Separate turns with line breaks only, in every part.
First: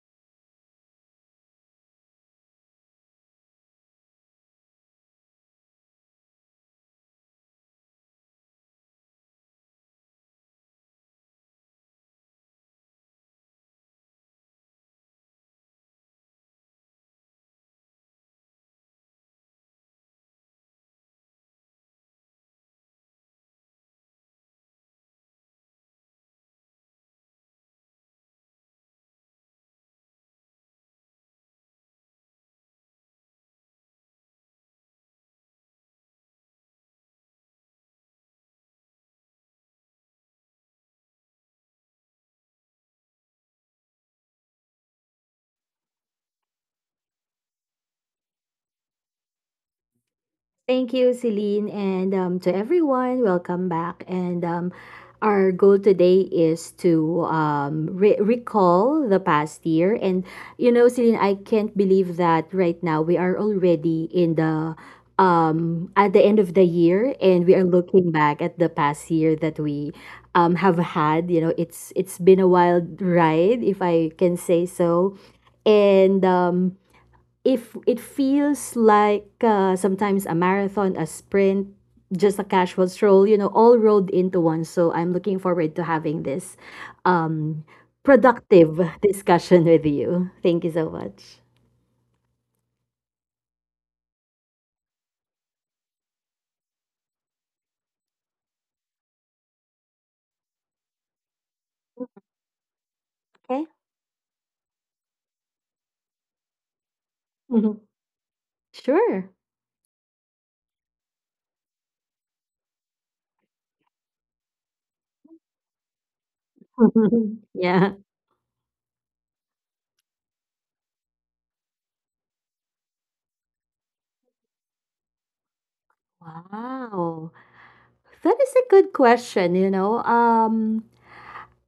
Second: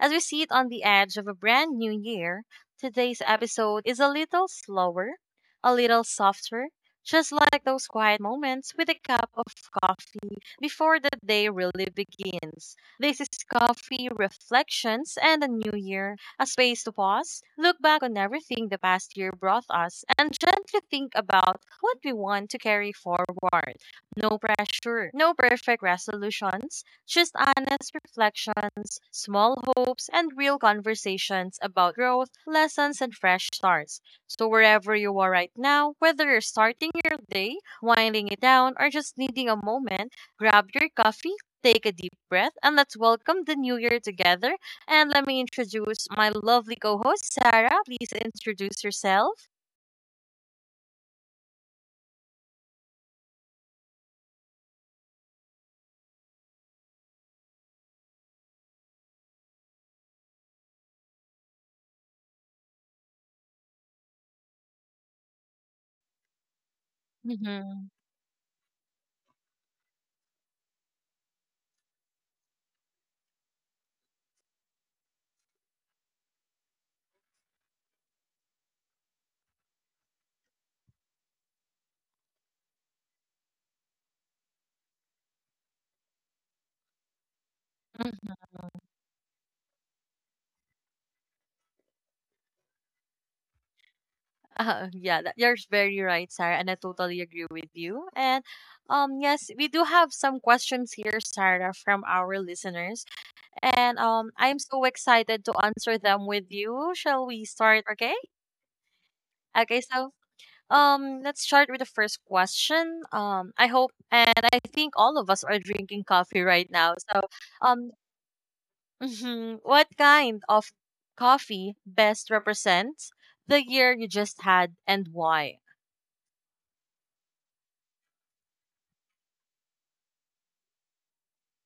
As we sit on the edge of a brand new year, today's episode is a little slower, a little softer, just like those quiet moments with a cup of coffee before the day really begins. This is Coffee Reflections and a New Year, a space to pause, look back on everything the past year brought us, and gently think about what we want to carry forward. No pressure, no perfect resolutions, just honest reflections, small hopes, and real conversations about growth, lessons, and fresh starts. So, wherever you are right now, whether you're starting your day, winding it down, or just needing a moment, grab your coffee. Take a deep breath and let's welcome the new year together, and let me introduce my lovely co host, Sarah. Please introduce yourself.
Thank you, Celine, and to everyone, welcome back. And Our goal today is to recall the past year. And you know, Celine, I can't believe that right now we are already in the at the end of the year, and we are
Mm-hmm.
looking back at the past year that we have had. You know, it's been a wild ride, if I can say so and if it feels like sometimes a marathon, a sprint, just a casual stroll, you know, all rolled into one. So I'm looking forward to having this um, productive
Mm-hmm.
discussion with you. Thank you so much.
Yeah, you're very right, Sarah, and I totally agree with you. And yes, we do have some questions here, Sarah, from our listeners,
Okay.
and I'm so excited to answer them with you. Shall we start?
Mhm.
Okay.
Sure.
Okay. So let's start with the first question. I hope and I think all of us are drinking coffee right now. So um,
Yeah.
what kind of coffee best represents the year you just had and why?
Wow. That is a good question, you know.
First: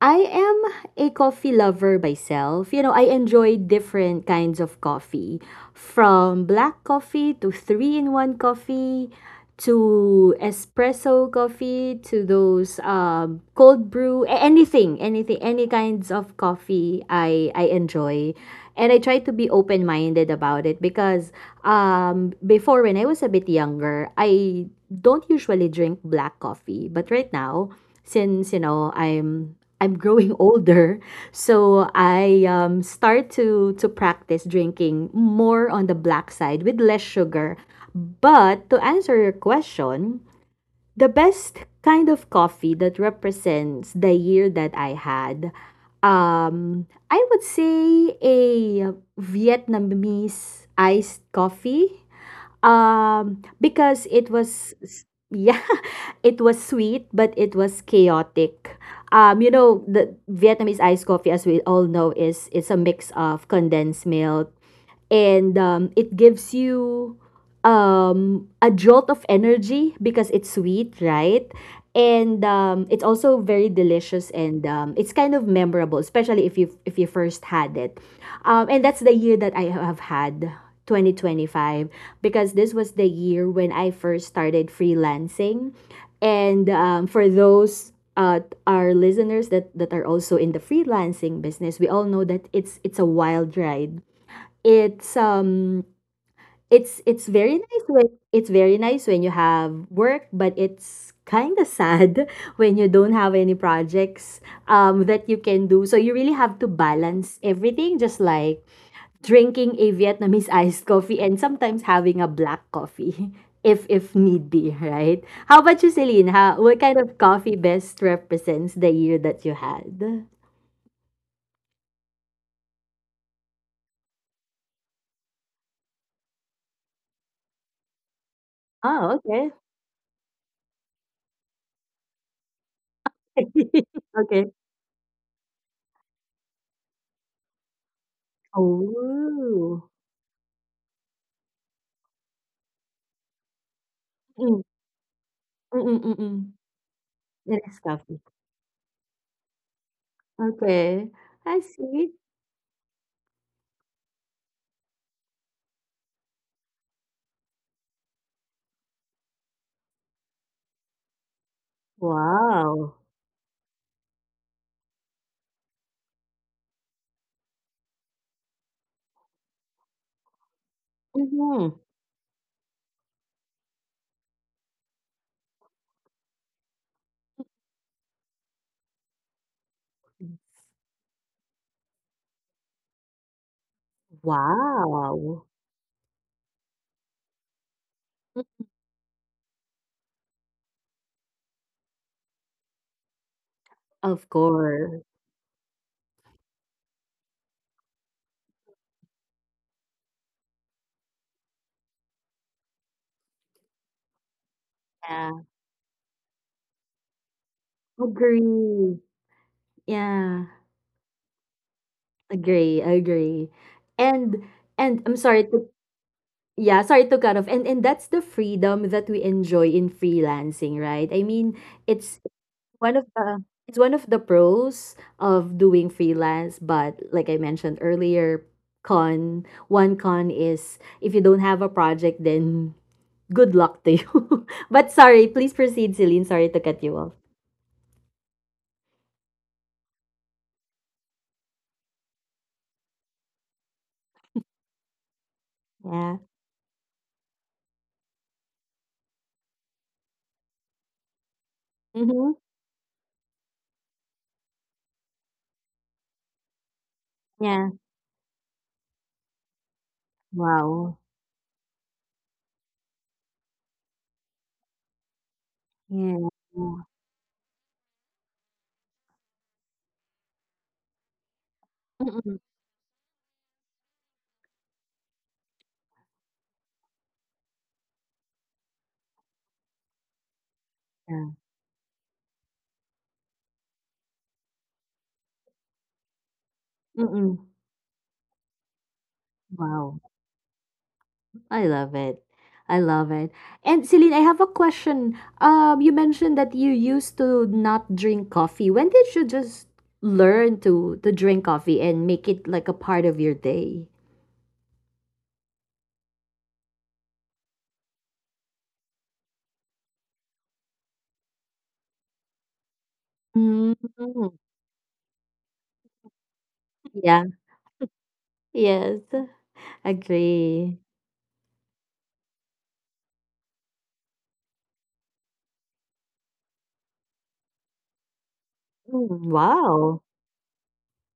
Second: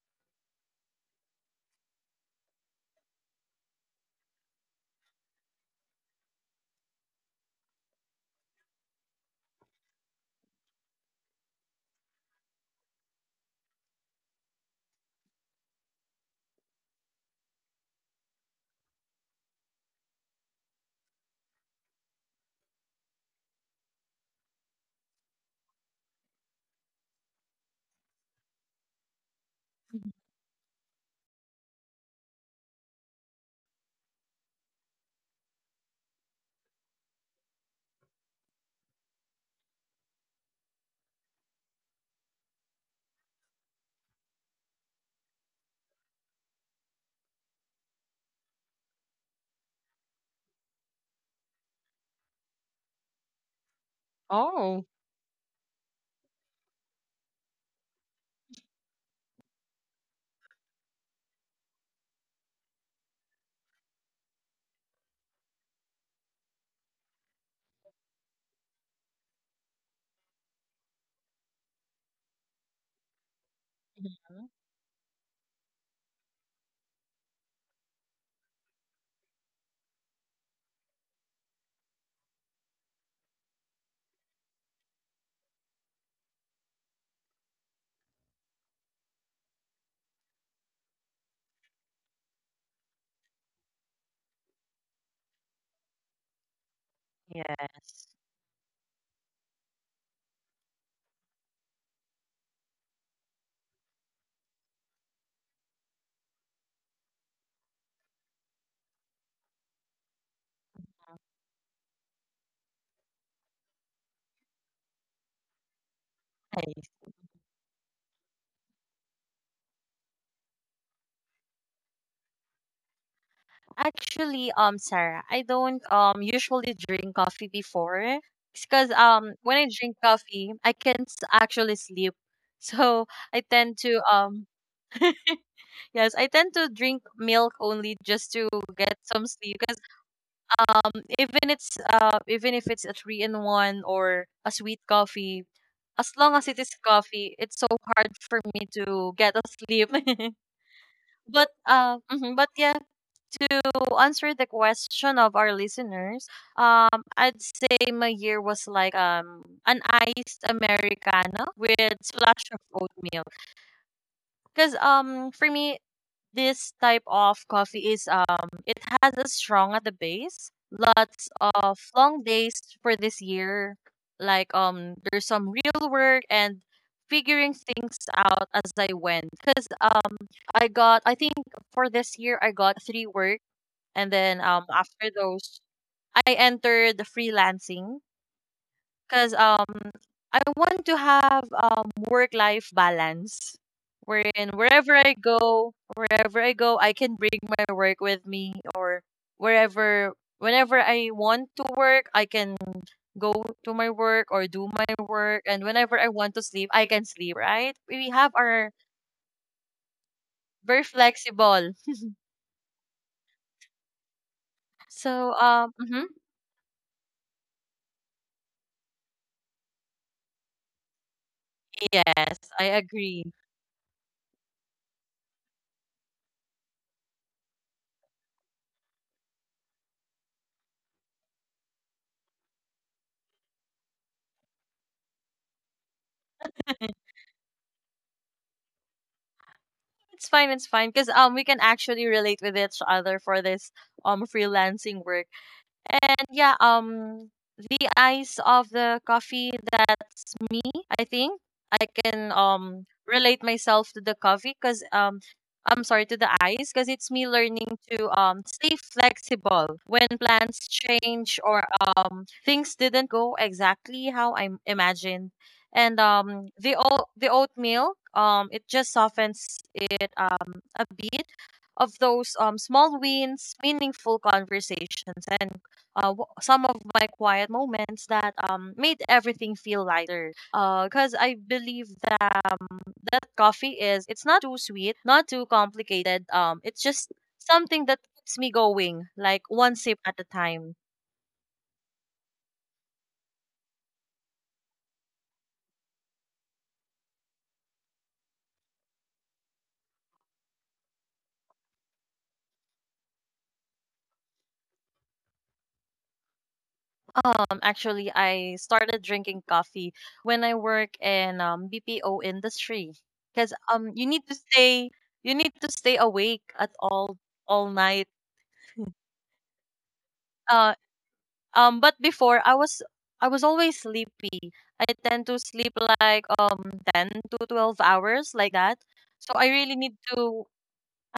I am a coffee lover myself. You know, I enjoy different kinds of coffee, from black coffee to three-in-one coffee to espresso coffee to those cold brew, any kinds of coffee I enjoy. And I try to be open-minded about it because before when I was a bit younger, I don't usually drink black coffee, but right now since you know I'm growing older, so I start to practice drinking more on the black side with less sugar. But to answer your question, the best kind of coffee that represents the year that I had, I would say a Vietnamese iced coffee because it was
Oh.
s- yeah, it was sweet, but it was chaotic. You know, the Vietnamese iced coffee, as we all know, is it's a mix of condensed milk, and it gives you a jolt of energy because it's sweet, right? And It's also very delicious
Mhm.
and it's kind of memorable, especially if you first had it. And that's the year that I have had, 2025, because this was the year when I first started freelancing. And for those our listeners that are also in the freelancing business, we all know that it's a wild ride. it's um it's it's very nice
Yes.
when you have work, but it's kind of sad when you don't have any projects that you can do, so you really have to balance everything, just like drinking a Vietnamese iced coffee and sometimes having a black coffee if need be, right? How about you, Celine? What kind
Nice.
of coffee best represents the year that you had?
Actually, Sarah, I don't usually drink coffee before because
Oh, okay.
when I drink coffee, I can't actually sleep. So I tend to
Okay.
yes, I tend to drink milk only just to get some sleep,
Oh.
um even if it's a three in one or a sweet coffee.
Mm,
As long as
mm.
it is coffee, it's so hard
Na-discover.
for me to get asleep.
Okay,
but
I
uh
see.
mhm, but yeah, to answer the question of our listeners, I'd say my year was like an iced americano with splash of
Wow.
oatmeal, because for me this type of coffee is it has a strong at the base. Lots
Mhm.
of long days for this year. Like there's some real work and figuring things out as I went. Cause I think for this year I got three work, and then after
Wow.
those I entered the freelancing
Mm,
because I want to have work-life balance,
of
wherein
course,
wherever I go, I can bring my work with me, or wherever, whenever I want to work, I can go to my work or do my
yeah.
work, and whenever I want to sleep, I can sleep. Right? We have our
Agree. Yeah,
very flexible.
agree, agree. And and I'm
So
sorry to Yeah, sorry to cut off. And that's the freedom that we enjoy in freelancing, right? I mean, it's
yes, I
one of
agree.
the it's one of the pros of doing freelance, but like I mentioned earlier, con one con is if you don't have a project, then good luck to you. But sorry, please proceed, Celine. Sorry to cut you off.
It's fine. It's fine because we can actually relate with each other for this freelancing work.
Yeah.
And yeah, the ice of the coffee, that's me, I think. I
Mm-hmm.
can relate myself to the coffee because I'm sorry to the ice because it's me
Yeah.
learning to stay flexible when plans
Wow.
change or things didn't go exactly how I imagined. And
Yeah.
the oat milk it just softens it a bit of those
Mm-mm.
small wins, meaningful conversations and some of my quiet moments that made everything feel lighter. Cause
Yeah.
I believe that that coffee is it's not too sweet, not too complicated. It's just
Mm-mm.
something that keeps me going, like one sip
Wow.
at a time.
I love it. I love it. And Celine, I have a question. You mentioned that you used to not drink coffee. When did you just learn to drink coffee and make it like a part of your day?
Actually, I started drinking coffee when I work in BPO industry, cause
Mm.
you need to stay awake at
Yeah.
all night.
Yes.
Uh,
Agree.
But before I was always sleepy. I tend to sleep like 10 to 12 hours like that.
Mm.
So
Wow.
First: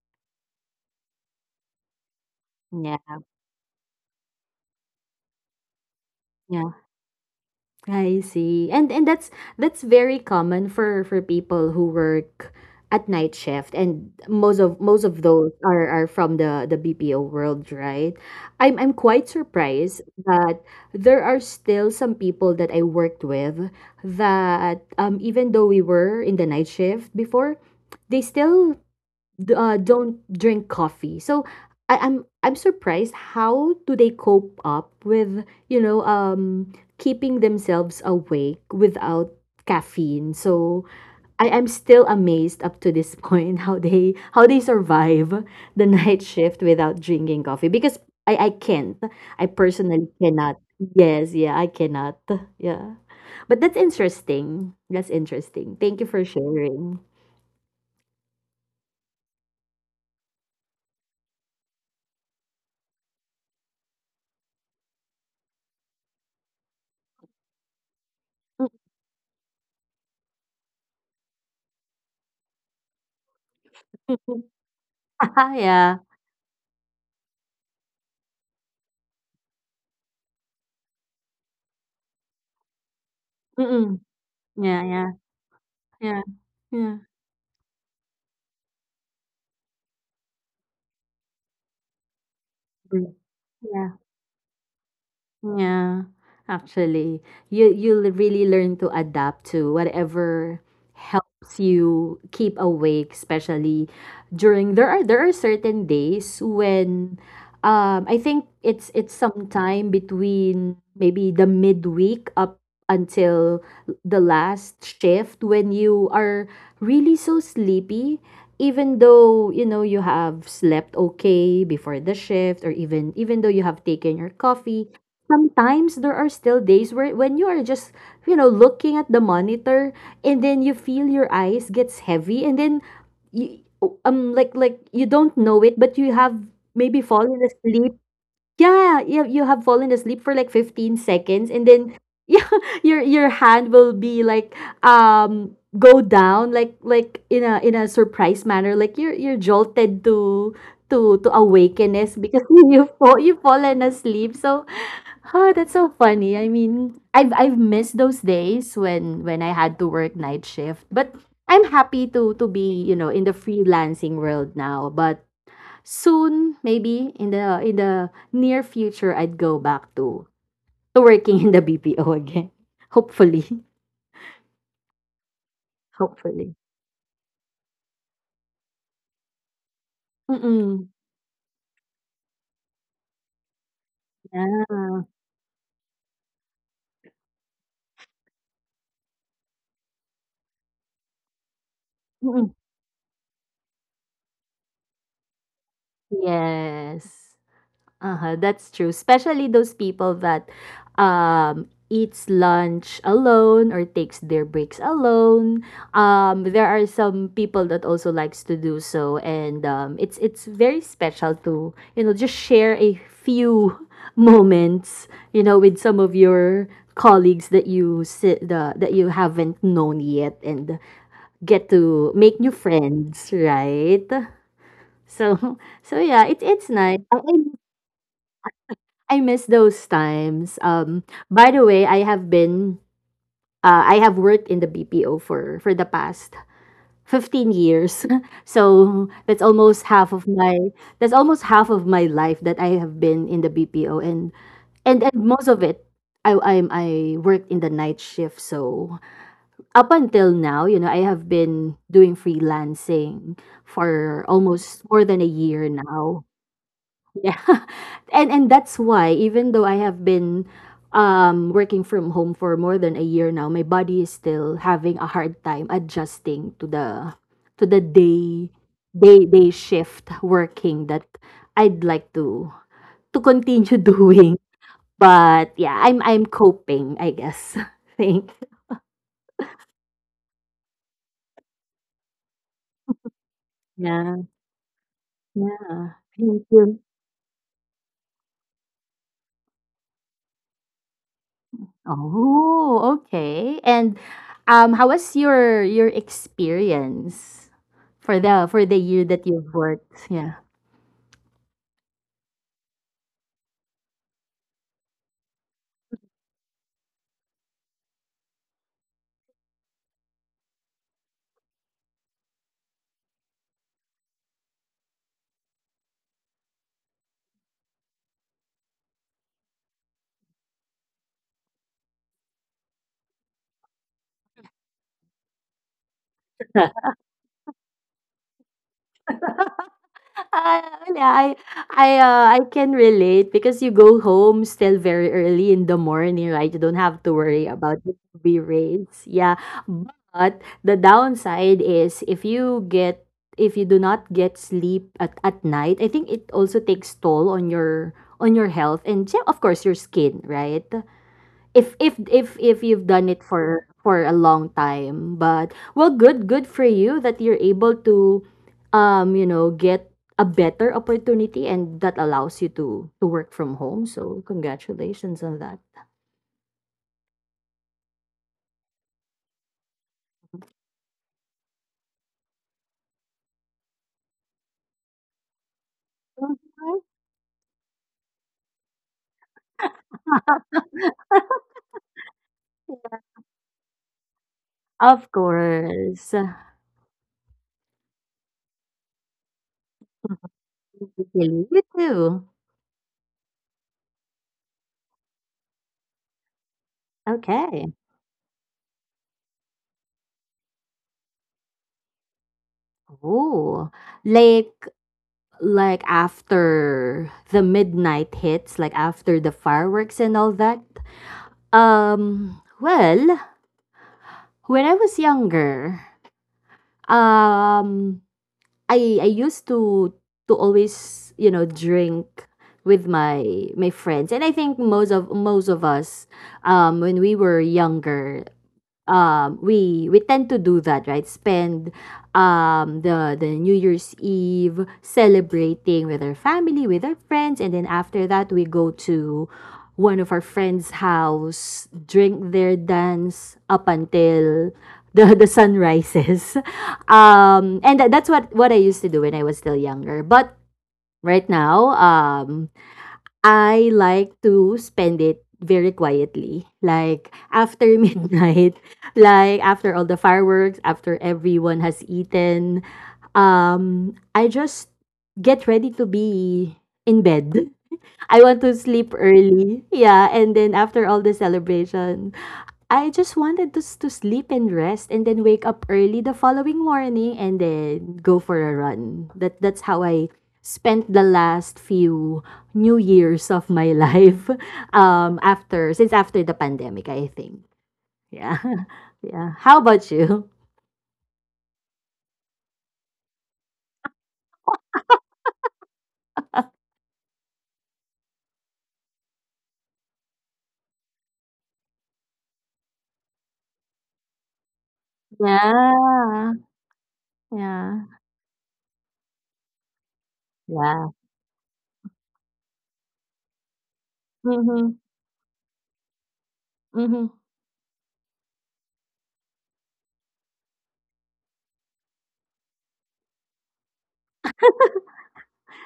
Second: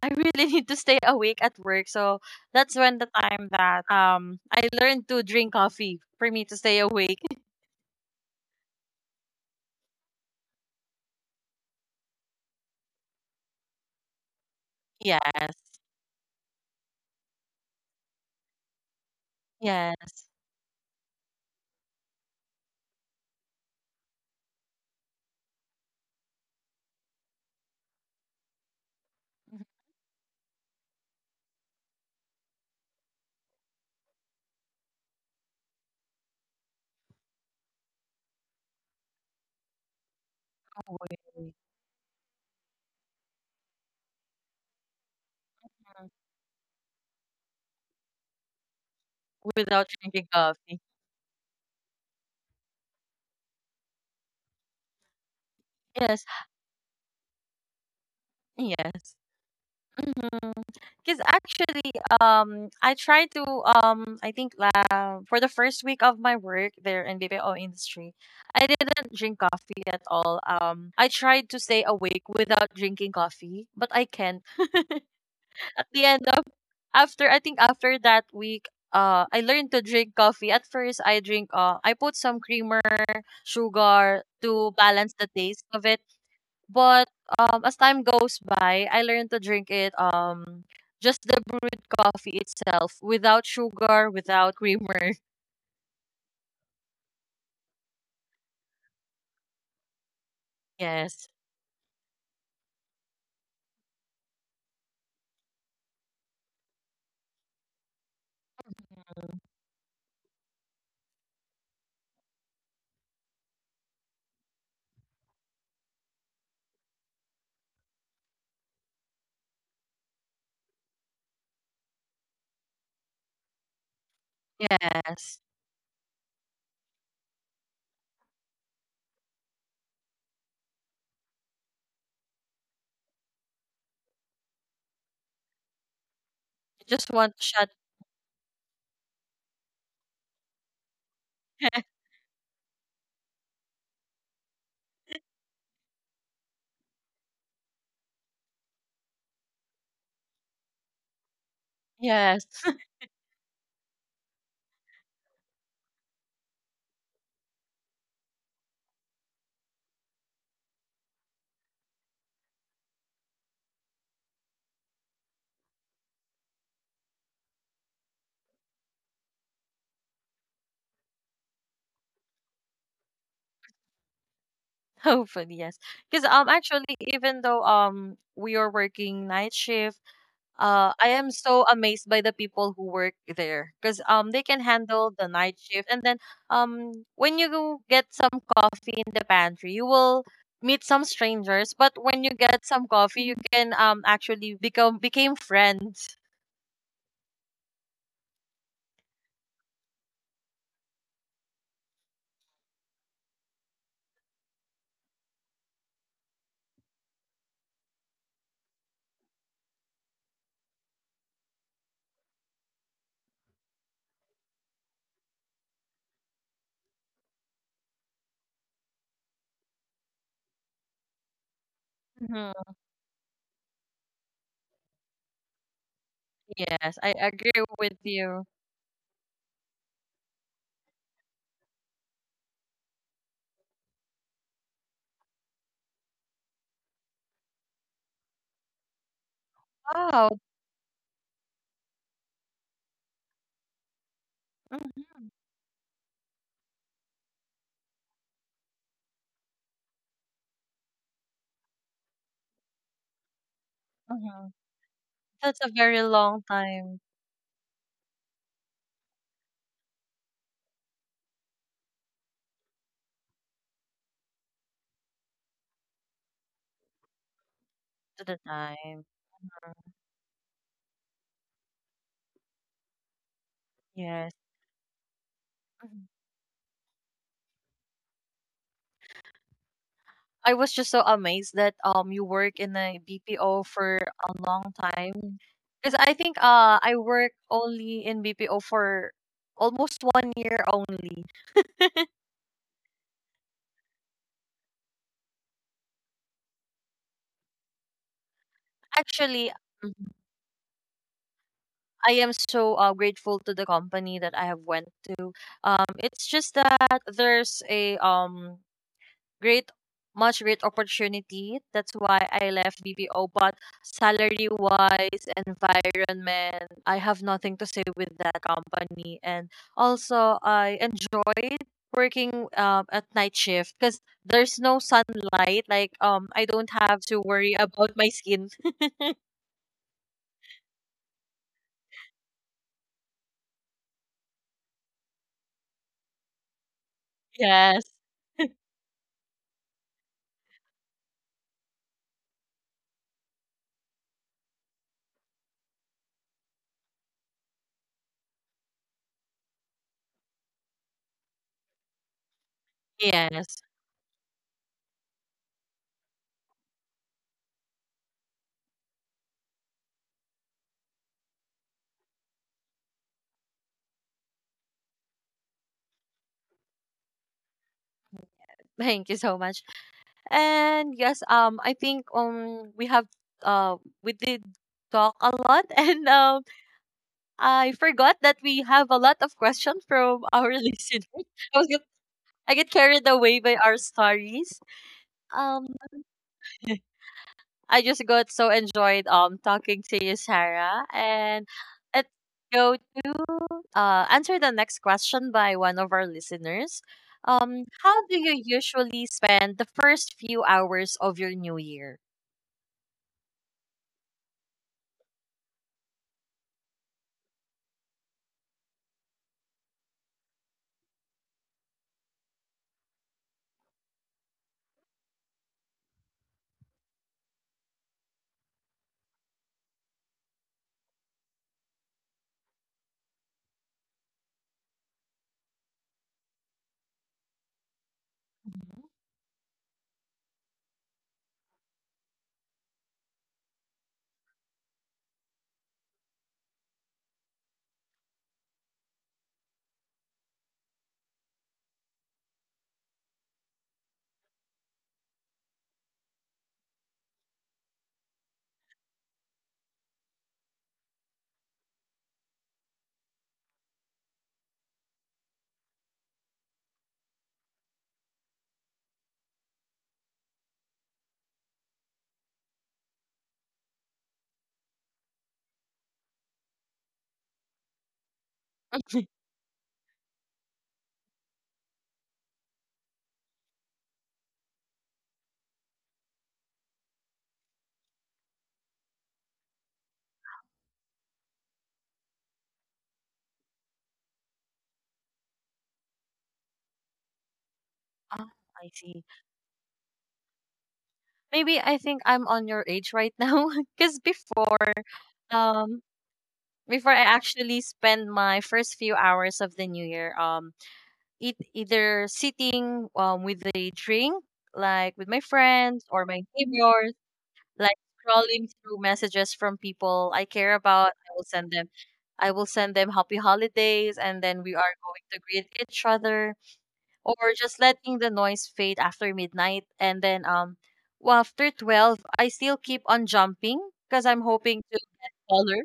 I really need to stay awake at work. So that's when the
Yeah.
time that I learned to drink coffee for me to
Yeah.
stay awake.
I see. And that's very common for people who work at night shift, and most of those
Yes.
are from the BPO world, right? I'm quite surprised
Yes.
that there are still some people that I worked with that even though we were in the night shift before, they still don't drink coffee. So I'm surprised how do they cope up with, you know, keeping themselves awake without caffeine. So
Awake.
I am still amazed up to this point how they survive the
Mm.
night shift without drinking coffee, because I can't. I
Without
personally
drinking
cannot.
coffee.
Yes, yeah, I cannot. Yeah. But that's interesting. That's interesting. Thank you for
Yes.
sharing.
Yes. Because actually, I tried to, I think for the first week of my work there in BPO industry, I didn't drink coffee at all. I tried to stay awake without drinking coffee, but I can't. At
Yeah.
the end of, After, I think after that week, I learned to drink coffee. At first, I put some creamer,
Mm-mm.
sugar to
Yeah, yeah,
balance the taste of it.
yeah, yeah,
But as time goes by, I learned to drink it just the brewed coffee itself,
mm,
without
yeah.
sugar, without creamer.
Yeah, actually, you'll really learn to adapt to whatever
Yes.
helps you keep awake, especially during, there are certain days when I think it's
Mm.
sometime between maybe the midweek up until the last shift, when you are really so sleepy, even though you know you have slept okay before the shift, or even though you have taken your coffee,
Yes.
sometimes there are still days where when you are just, you know, looking at the monitor, and then you feel your eyes gets heavy, and then you like you don't know it, but you have
I
maybe
just one
fallen
shot.
asleep. Yeah, you have fallen asleep for like 15 seconds, and then yeah, your hand will be like, go down like in a surprise manner, like you're jolted to awakeness because
Yes.
you've fallen asleep. So, oh, that's so funny. I mean, I've missed those days when I had to work night shift, but I'm happy to be, you know, in the freelancing world now. But soon, maybe in the near future, I'd go back to working in the BPO again. Hopefully,
Hopefully, yes. Because
hopefully.
actually even though we are working night shift,
Mm,
I am so amazed by the people who work there because they can
yeah.
handle the night shift. And then when you go get some coffee in the pantry, you will meet some strangers, but when you
Mm,
get some coffee you can actually become became friends.
yes. Uh-huh, that's true. Especially those people that eats lunch alone or takes their breaks alone. There are some people that also likes to do so, and it's very special to, you know, just share a few moments, you know, with some of your colleagues that you haven't known yet, and get to make new
Hmm.
friends, right? So so yeah, it's
Yes,
nice.
I agree with you.
I miss those times. By the way, I have worked in the BPO for the past 15 years. So that's almost half of
Wow.
my, that's almost half of my life that I have been in the BPO, and
Mhm,
most of it, I worked in the night shift. So up until now, you know, I have been doing freelancing for
mhm.
almost more than a
That's
year
a very
now.
long time
Yeah. And that's why even though I have been working from home for more than a year now, my body is still having a hard time adjusting to the
to the time.
day shift working that I'd like to continue
Yes.
doing. But yeah,
Mhm.
I'm coping, I guess. Thank.
I was just so amazed that you work in a BPO for
Yeah.
a long time.
Yeah.
Because I think
Thank you.
I work only in BPO for almost one year only.
Oh, okay. And how was your experience for the year that you've
Actually, Mhm.
worked? Yeah.
I am so grateful to the company that I have went to. It's just that there's a great much great opportunity. That's why I left BPO. But salary wise, environment, I have nothing to say with that company. And also, I enjoyed working at night shift because there's no sunlight. Like I don't have to worry about my skin.
Ah, wala. I can relate because you go home still very early in the morning, right? You don't have to worry about
Yes,
the UV rays. Yeah. But the downside is if you do not get sleep at night, I think it also takes toll on your health and, yeah, of course your skin, right? If you've done it
yes.
for a long time, but well, good good for you that you're able to you know, get a better opportunity, and that allows you to work from home, so congratulations on that.
Thank you so much. And yes, I think uh, we did talk a lot and
Mhm.
I forgot that we have a lot of questions from our listeners. I was get, I get carried away by our stories.
Of
Um,
course.
I just got so enjoyed talking to you, Sarah. And
Really? You
let's
too.
go to answer the next question by one of our listeners.
Okay.
How do you usually spend the first few hours of your new year?
Oh, like after the midnight hits, like after the fireworks and all that, um well when I was younger, um, I used to always, you know, drink with my my friends, and I think most of us, when we were younger,
Mhm.
we tend to do that, right? Spend the New Year's Eve celebrating with our family, with our friends, and then after that we go to one of our friends' house, drink their dance up until the the sun rises. And that's what I used to do when I was still younger. But right now, I like to spend it very quietly. Like after midnight, like after all the fireworks, after everyone has eaten, I just get ready to be in bed. I want to sleep early. Yeah, and then after all the celebration, I just wanted to to sleep and rest, and then wake up early the following morning, and then go for a run. That that's how I spent the last few new years of my life after, since after the pandemic, I think.
Ah,
Yeah.
I see.
Yeah, how about you?
Maybe I think I'm on your age right now. Because um, before I actually spend my first few hours of the new year, it, either sitting with a drink, like with my friends or my
Yeah,
neighbors, like
yeah,
scrolling through messages from people I care
yeah,
about. I will send them happy holidays, and then we
mm-hmm.
are going to greet each other,
Mm-hmm.
or just letting the noise fade after midnight, and then well, after 12, I still keep on jumping because I'm hoping to get taller.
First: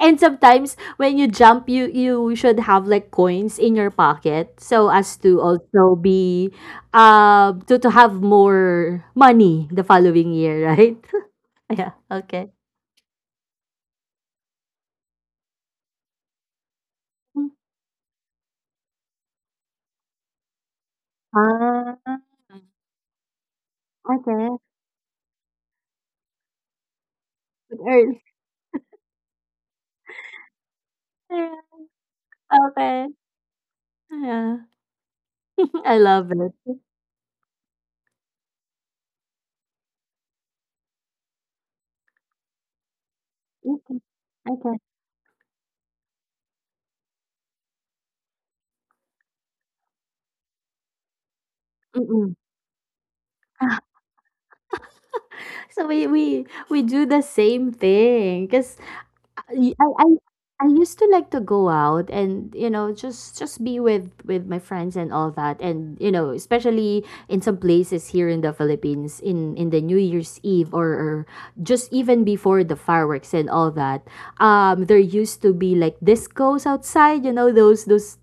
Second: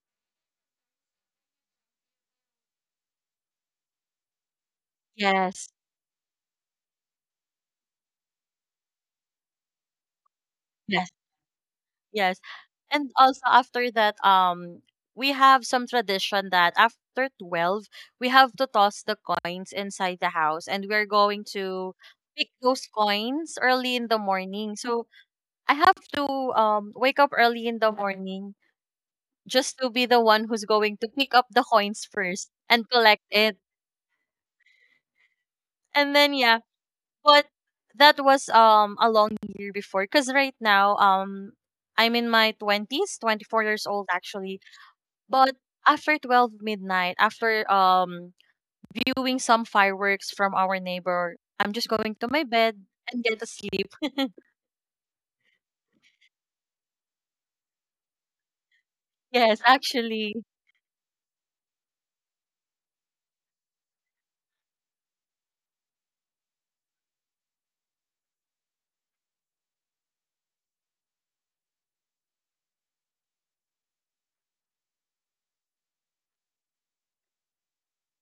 And sometimes when you jump, you should have like coins in your pocket so as to
Yes.
also be to have more money the following year, right?
Yes.
Yeah,
Yes.
okay.
And also after that, we have some tradition that after 12, we have to toss the coins inside the house, and we're going to
Ah,
pick those coins early in the
okay.
morning. So I have to wake up early in
Good
the
earth.
morning, just to be the one who's going to pick up
Yeah,
the coins first and
okay.
collect it.
Yeah. I
And
love
then yeah,
it.
but that was a long year before, because right now I'm in my 20s, 24 years
Okay,
old actually.
okay,
But after 12 midnight, after viewing some fireworks from our neighbor, I'm just going to
mm-mm.
my bed and get to sleep.
So we do the same thing because
Yes,
I, I
actually.
I used to like to go out and just be with my friends and all that. And especially in some places here in the Philippines, in the New Year's Eve, or just even before the fireworks and all that. There used to be like discos outside, those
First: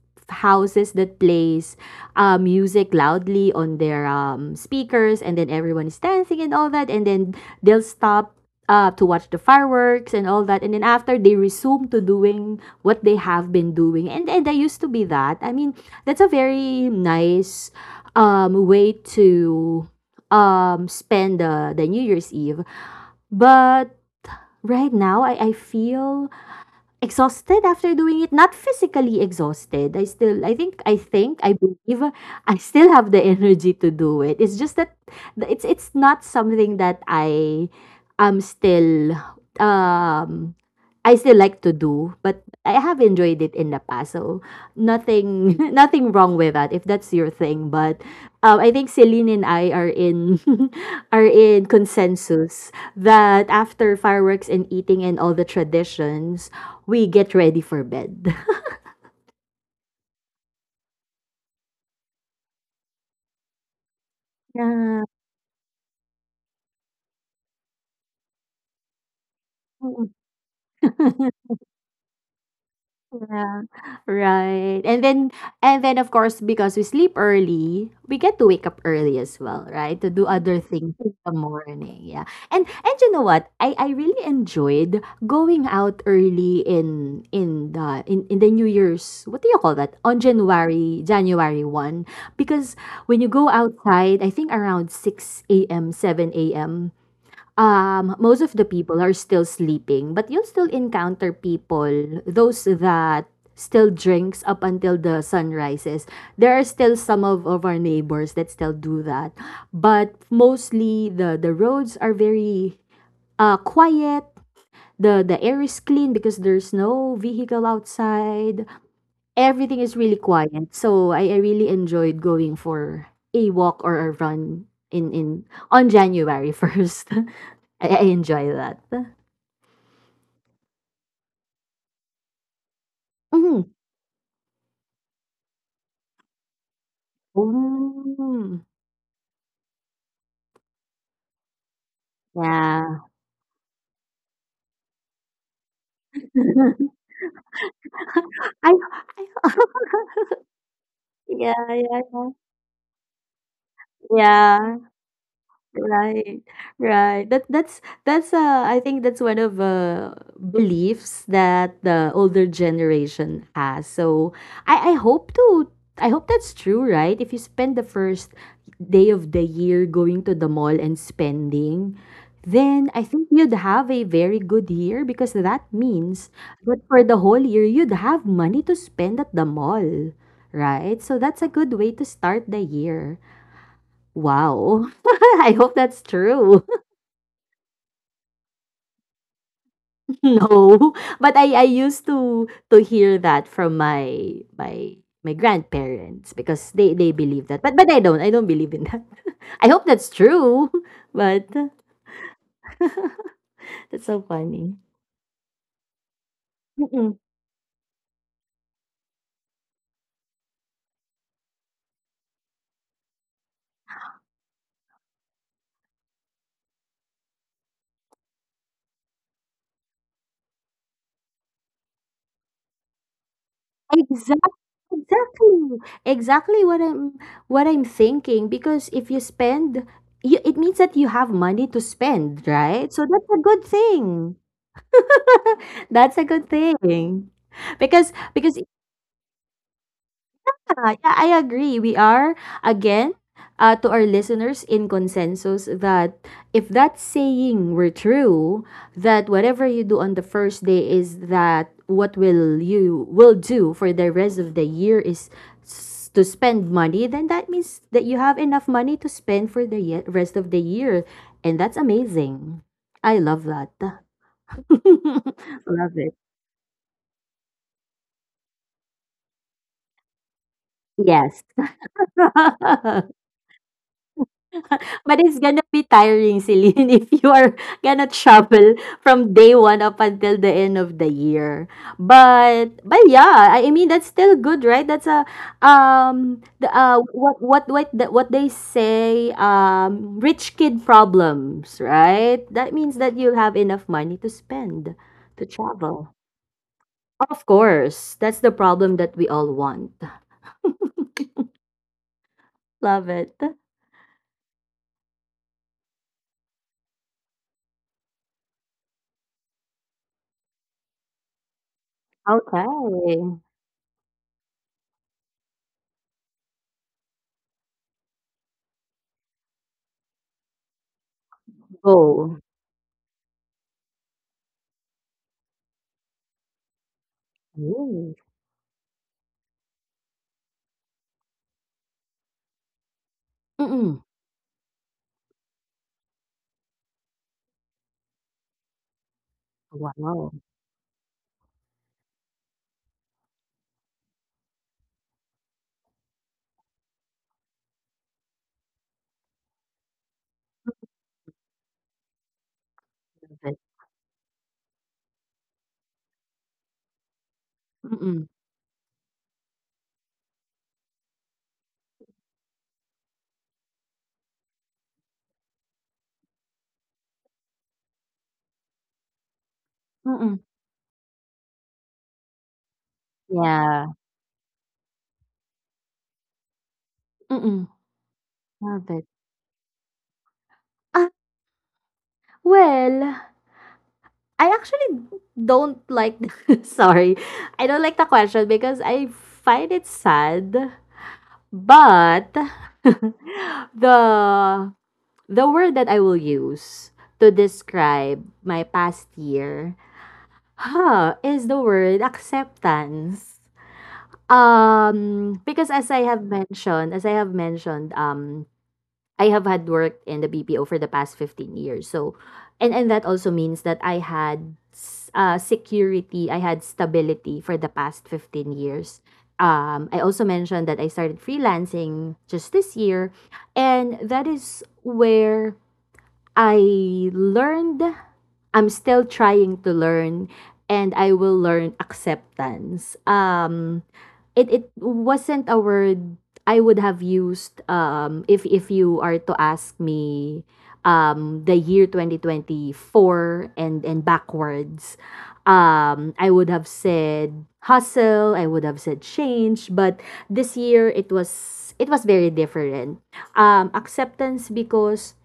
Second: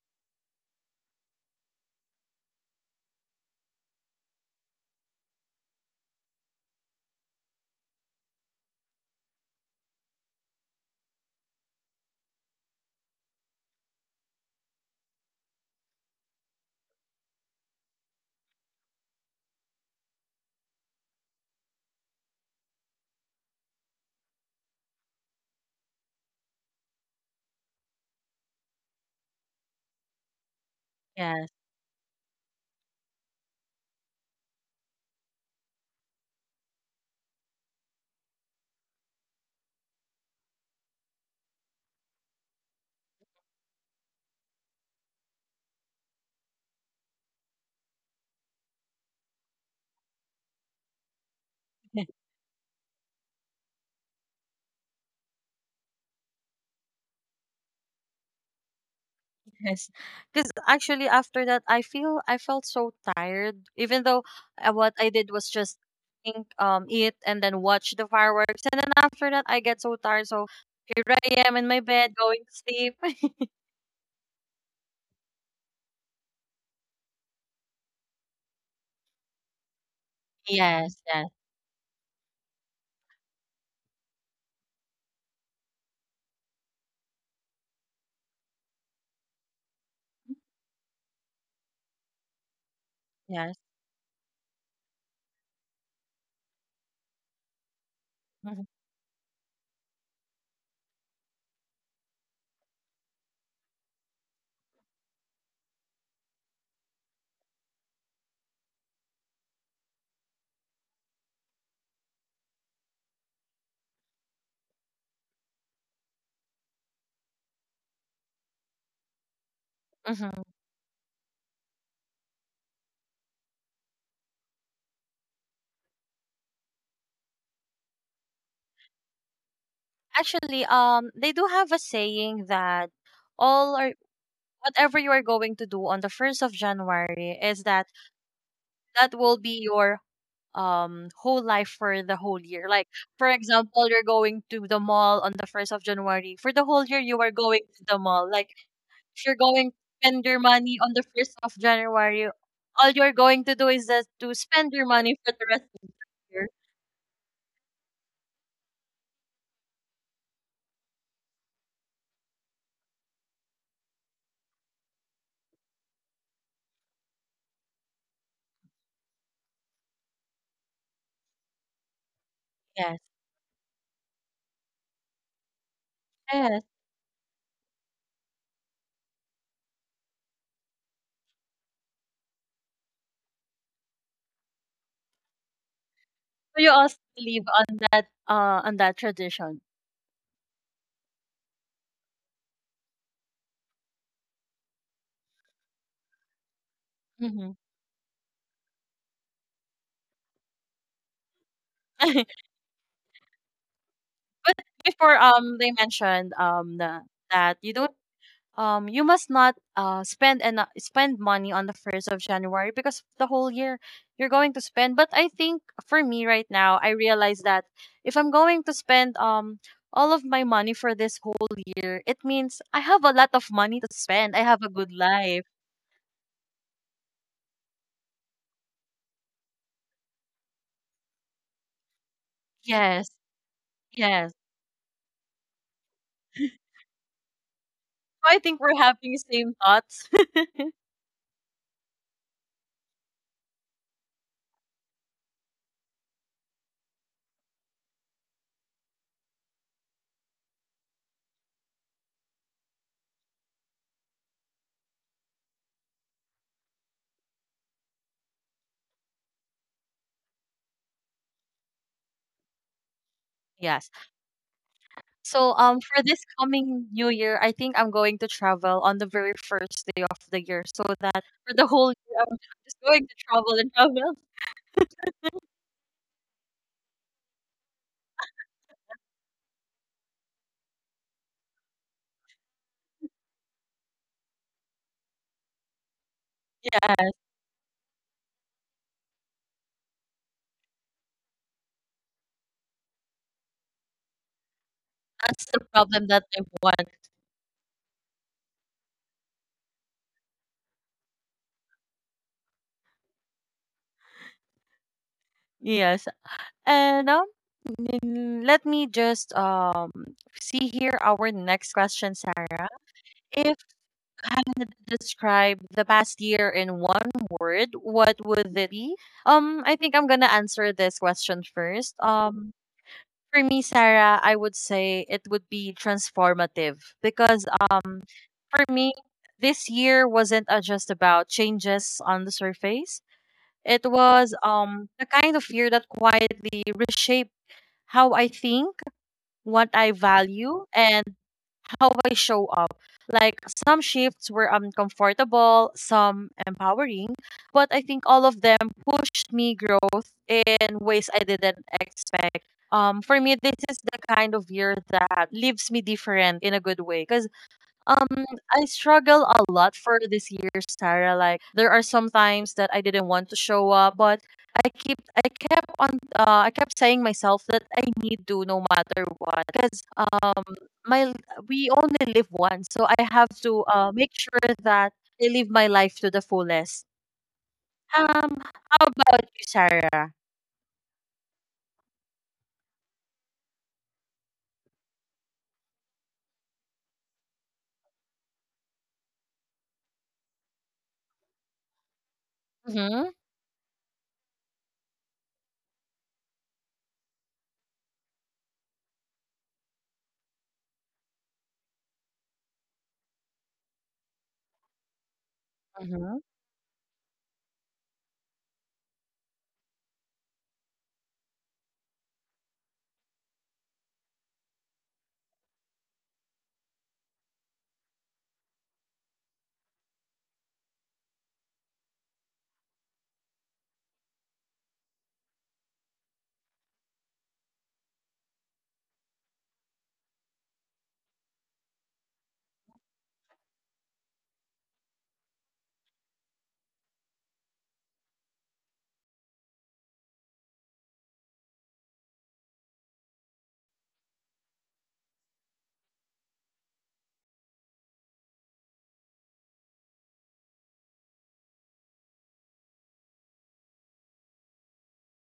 houses that plays music loudly on their speakers, and then everyone is dancing and all that, and then they'll stop to watch the fireworks and all that, and then after they resume to doing what they have been doing. And I used to be that. I mean, that's a very nice way to spend the New Year's Eve, but right now I feel exhausted after doing it, not physically exhausted.
Yes.
I believe I still have the energy to do it. It's just that it's not something that I am still, um I still like to do, but I have enjoyed it in the past. So nothing, nothing wrong with that if that's your thing. But I think Celine and I are in are in consensus that after fireworks and eating and all the traditions, we get ready for bed.
Yes. Cuz actually after that, I felt so tired even though, what
Yeah.
I did was just think eat and then watch the fireworks, and then after that I get so tired, so here I am in my bed going to sleep.
Yeah, right. And then of course, because we sleep early, we get to wake up early as well, right? To do other things
Yes,
in
yes,
the morning. Yeah. And you know what? I really enjoyed going out early in the New Year's. What do you call that? On January January 1st, because when you go
yes.
outside, I think around 6 a.m., 7 a.m. Most of
Mhm,
the people are still sleeping, but you'll still encounter people, those that still drinks up until the sun rises. There are still some of our neighbors that still do that. But mostly the roads are very quiet. The air is clean because there's no vehicle outside. Everything is really
mhm.
quiet. So I really enjoyed going for a walk or a run in on January 1st. I enjoy that.
Actually, they do have a saying that
Mhm.
all or whatever you are going to do on the first of January is that
Mm.
that will be your whole life for the whole year. Like
Yeah.
for example, you're going to the mall on the first of January. For the whole year, you are going to the mall. Like if you're
I
going to spend your money on the first of
yeah, yeah,
January,
yeah.
all you're going to do is just to spend
Yeah.
your money for the rest of the
Right,
year.
right. That's I think that's one of beliefs that the older generation has. So I I hope to I hope that's true, right? If you spend the first day of the year going to the mall and spending, then
Yes,
I think you'd have a very good year, because that means
yes.
that for the whole year you'd have money to spend at the mall, right? So that's a good way to start the year. Wow. I hope that's true.
So you also believe on that tradition.
No, but I used to hear that from my grandparents because they believe
Mm-hmm.
that. But I don't. I don't believe in that. I hope that's true. But that's so
But
funny.
before they mentioned
Mm-mm.
that you don't you must not spend money on the first of January, because the whole year you're going to spend. But I think for me right now, I realize that if I'm going to spend all of my money for this whole year, it means I have a lot of money to spend. I
Exactly.
have a good life.
Exactly. Exactly what I'm thinking, because if you spend you, it means that you have money to spend, right? So
Yes,
that's a good
yes.
thing. That's a good thing. Because
So I think
because
we're having the same thoughts.
yeah, yeah, I agree. We are again, to our listeners, in consensus that if that saying were true, that whatever you do on the first day is that what will do for the rest of the year is to spend money, then that means that you have enough money to spend for the rest of the year, and that's amazing. I love that.
Yes. So um
Love
for
it.
this coming new year, I think I'm going to travel on the very first day of the year so that
Yes.
for the whole year I'm just going to travel and travel.
But it's gonna be tiring, Celine, if you are gonna travel from day one up until the end of the year. But yeah, I mean that's still good, right? That's a the
Yes,
what the, what they say rich kid problems, right? That means that you'll have enough money to spend
that's
to
the problem
travel.
that I want.
Of course, that's the problem that we all want. Love it.
Yes. And let me just see here our next question,
Okay.
Sarah. If you had to describe the past year in one word, what would it be? I think I'm gonna answer this question first.
Go.
For me, Sarah, I would say it would be transformative because
Ooh.
for me this year wasn't just about changes on the surface. It
Mm-mm.
was the kind of year that quietly reshaped how I think, what I
Wow,
value, and how I show up. Like some shifts were uncomfortable, some empowering, but I think all of them pushed me growth in ways I didn't expect. For me,
love
this
it.
is the kind of year that leaves me different in a good way because um,
Mm,
I struggle a lot for this year, Sarah. Like there are some times that I didn't want to show up, but I keep I kept on I kept saying myself that I need to no matter what because
mm.
my we only live once, so I have to
Yeah,
make sure that I live my life to the fullest.
mm.
Um, how
Love it.
about you, Sarah?
Ah, well, I actually don't like, sorry. I don't like the question because I find it sad, but
Mm-hmm.
the the word that I will use to describe my past year, huh, is the word acceptance. Because
Mm-hmm.
as I have mentioned, I have had worked in the BPO for the past 15 years. So, and that also means that I had security, I had stability for the past 15 years. I also mentioned that I started freelancing just this year, and that is where I learned, I'm still trying to learn, and I will learn acceptance. It wasn't a word I would have used, if you are to ask me, the year 2024 and, backwards. I would have said hustle, I would have said change, but this year it was, it was very different. Acceptance because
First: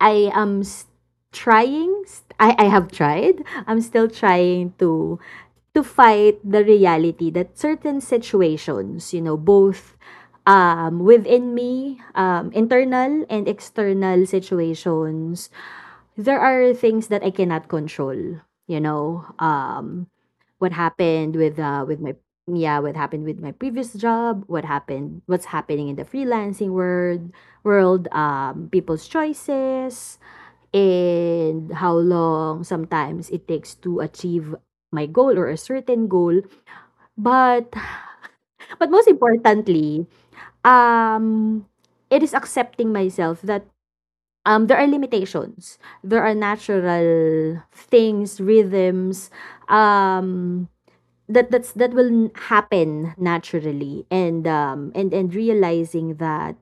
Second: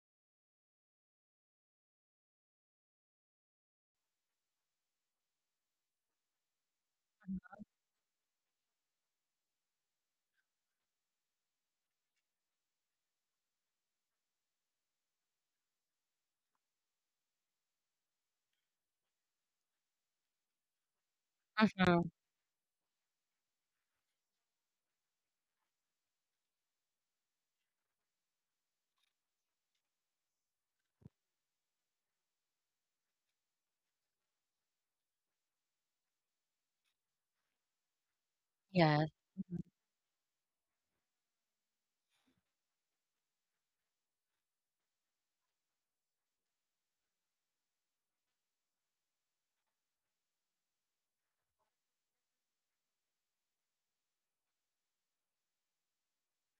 I am s- trying st- I have tried. I'm still trying to fight the reality that certain situations, you know, both within me, internal and external situations, there are things that I cannot control, you know. What happened with
Mm-hmm.
my yeah, what happened with my previous job, what happened, what's happening in the freelancing world, people's choices, and how long sometimes it takes to achieve my goal or a certain goal. But most
Yes.
importantly, um, it is accepting myself that, there are limitations. There are natural things, rhythms, um, that that will happen naturally, and realizing that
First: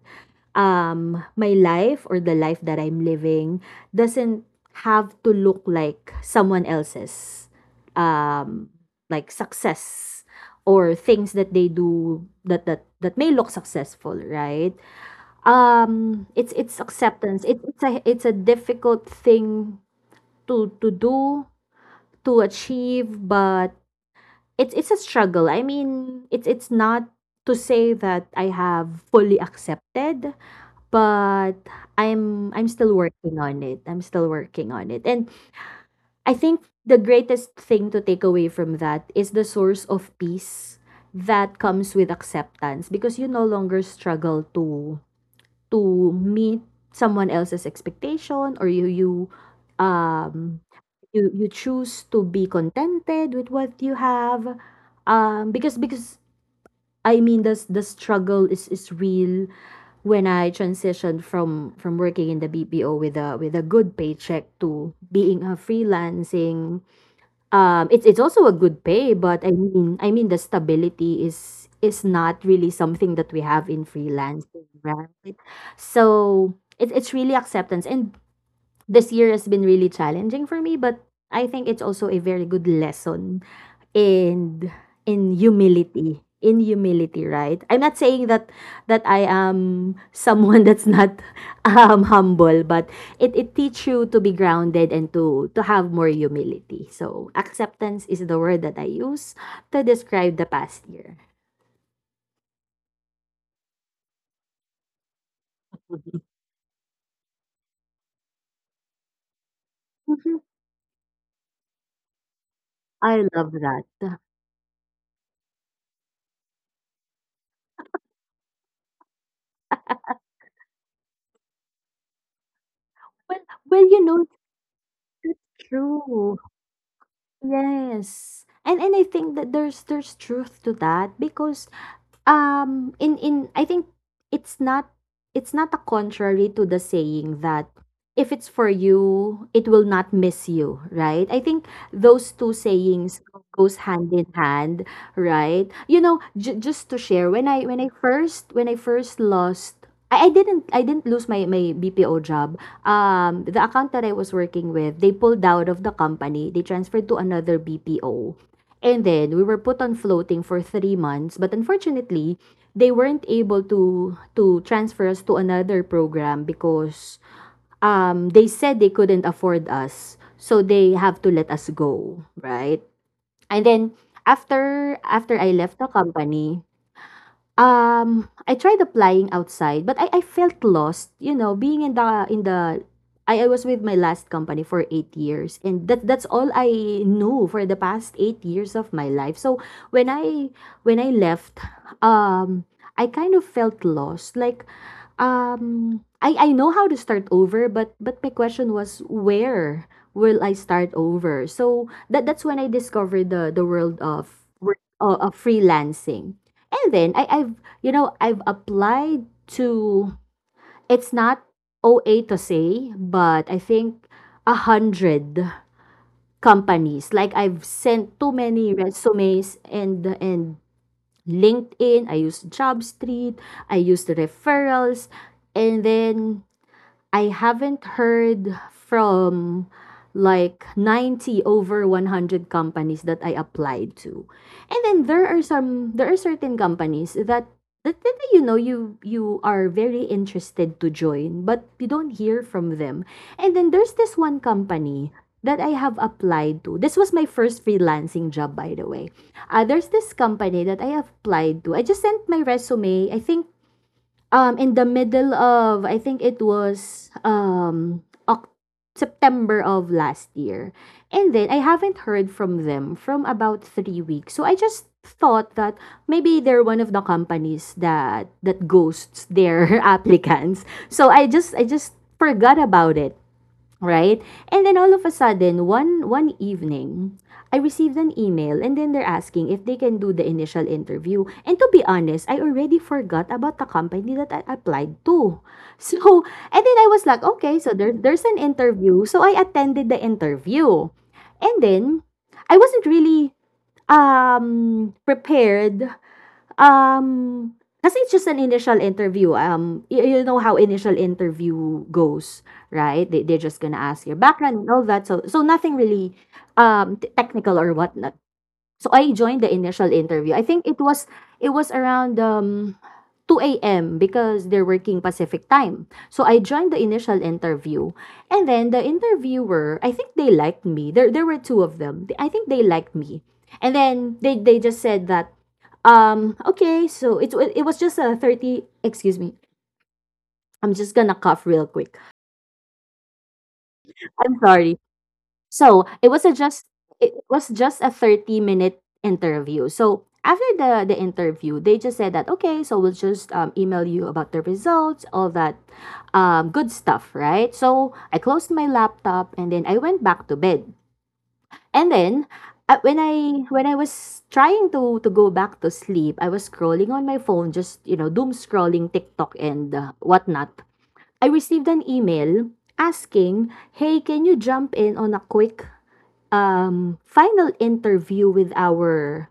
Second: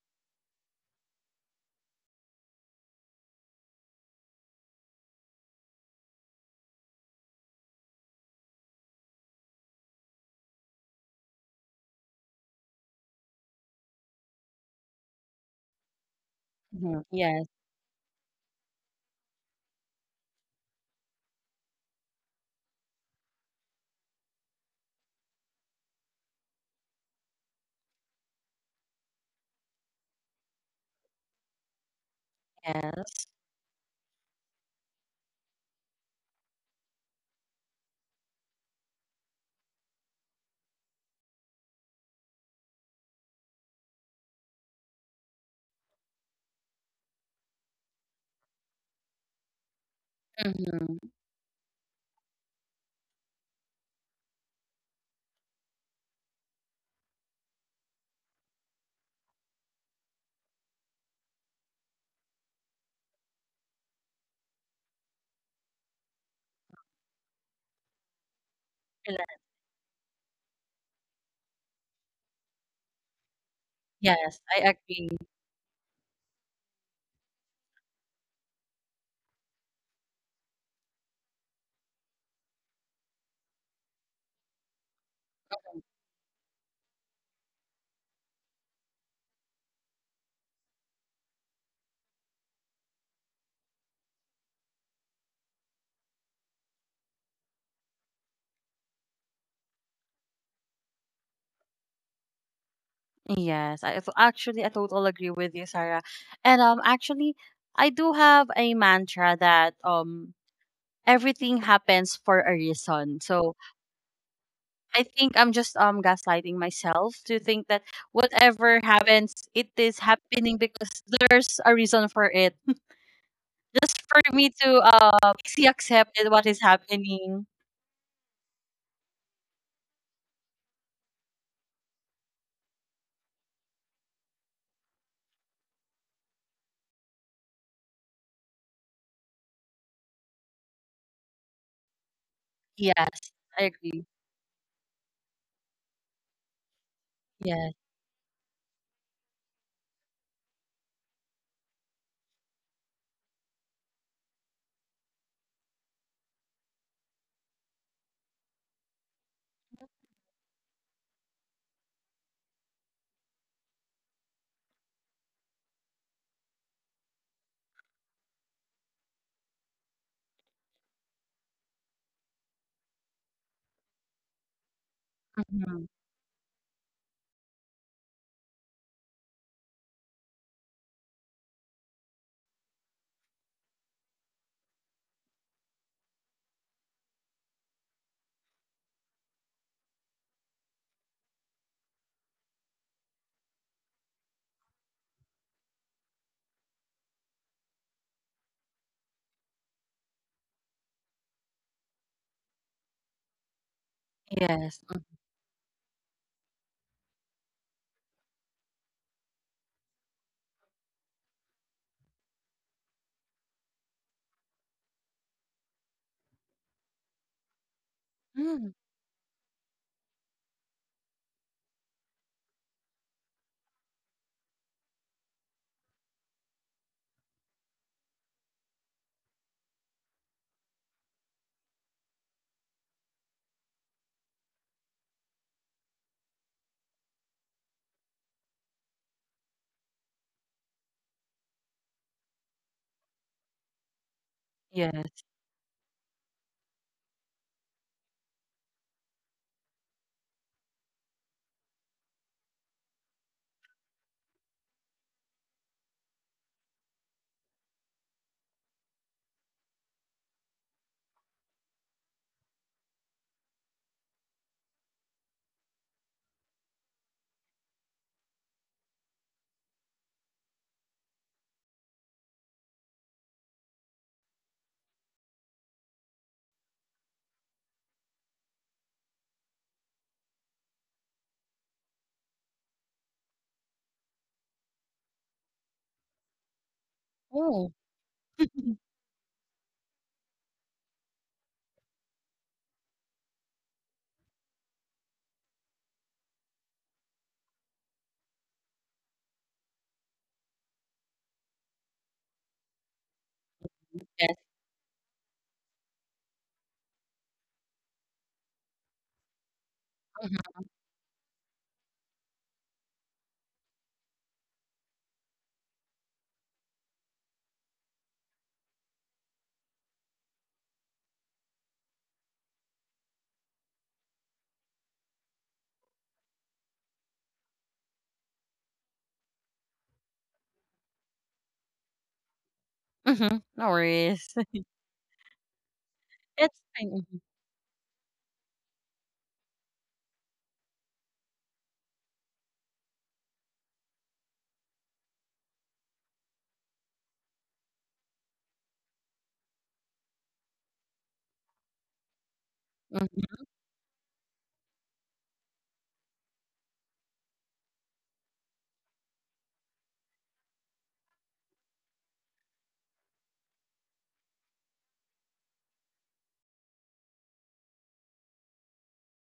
my life or the life that I'm living doesn't have to look like someone else's, um like success or things that they do that may look successful, right? It's
Mm-hmm.
acceptance.
Yes.
It's a, it's a difficult thing to do, to achieve, but it's a struggle. I mean, it's not to say that I have fully accepted, but I'm still
Yes.
working on it. I'm still working on it. And I think the greatest thing to take away from that is the source of peace that comes with acceptance, because you no longer struggle to meet someone else's expectation, or you, um
Mm-hmm.
you choose to be contented with what you have, because, I mean, the struggle is real. When I transitioned from working in the BPO with a, with a good paycheck to being a freelancing, it's also a good pay, but I mean, I mean, the stability is not really something that we have in
Yes. I
freelancing,
agree.
right? So it's really acceptance. And this year has been really challenging for me, but I think it's also a very good lesson in humility. In humility, right? I'm not saying that I am someone that's not, humble, but it teach you to be grounded and to have more humility. So acceptance is the word that I use to describe the past year.
Yes, actually I totally agree with you, Sarah. And actually I do have a mantra that
Mhm.
everything happens for a reason.
I love
So
that.
I think I'm just gaslighting myself to think that whatever happens, it is happening because there's a reason for it.
Well,
Just
you
for
know,
me to
it's
easily accept it,
true.
what is happening.
Yes, and I think that there's truth to that because, in I think it's not, it's not a contrary to the saying that, if it's for you, it will not miss you, right? I think those two sayings
Yes, I
goes
agree.
hand in hand, right? You know, just to share,
Yes.
when I first when I first lost, I didn't, lose my, my BPO job. The account that I was working with, they pulled out of the company, they transferred to another BPO, and then we were put on floating for 3 months. But unfortunately, they weren't able to transfer us to another program because they said they couldn't afford us, so they have to let us go, right? And then after, I left
Hmm.
the company, I tried applying outside, but I felt lost, you know, being in the, I was with my last company for 8 years, and that that's all I knew for the past 8 years of my life. So when I, left, um I kind of felt lost. Like, I know how to start over, but my question was, where will I start over? So that that's when I discovered the world of
Yes.
freelancing. And then I've, I've applied to, it's not OA to say, but I think 100 companies. Like, I've sent too
Hmm.
many resumes and, LinkedIn. I use JobStreet. I use the referrals, and then I haven't heard from like 90 over 100 companies that I applied to. And then there are certain companies that you know you are very interested to join but you don't hear from them. And then there's this one company
Yes.
that I have applied to. This was my first freelancing job by the way. There's this company that I have applied to. I just sent my resume. I think in the middle of I think it was Oc- September of last year. And then I haven't heard from them from about 3 weeks. So I just thought that maybe they're one of the companies that ghosts their applicants. So I just forgot about it, right? And then all of a sudden, one evening, I received an email and then they're asking if they can do the initial interview. And to be honest, I already forgot about the company that I applied to. So, and then I was like, okay,
Oh.
so there's an interview. So I attended the interview. And then I wasn't really prepared. Um, Kasi it's just an initial interview, you know how initial interview goes, right? They're just gonna ask your
Yes.
background and all that. So so nothing really, t technical or what. So I joined the initial interview. I
Mm-hmm.
think it was around 2 a.m. because they're working Pacific time. So I joined the initial interview. And then the interviewer, I think they liked me. There were two of them. I think they liked me. And then they just said that okay, so it was just a 30, excuse me. I'm just gonna cough real quick.
Mm-hmm. No worries.
I'm sorry. So
It's fine.
it
Mhm,
was just a 30-minute minute interview. So after the interview, they just said that okay, so we'll just email you about the results, all that good stuff, right? So I closed my laptop and then I went back to bed. And then when
mhm,
I was trying to go back to sleep, I was scrolling on my phone, just you know, doom scrolling TikTok and whatnot. I received an email asking, "Hey, can you jump in on a quick final interview with our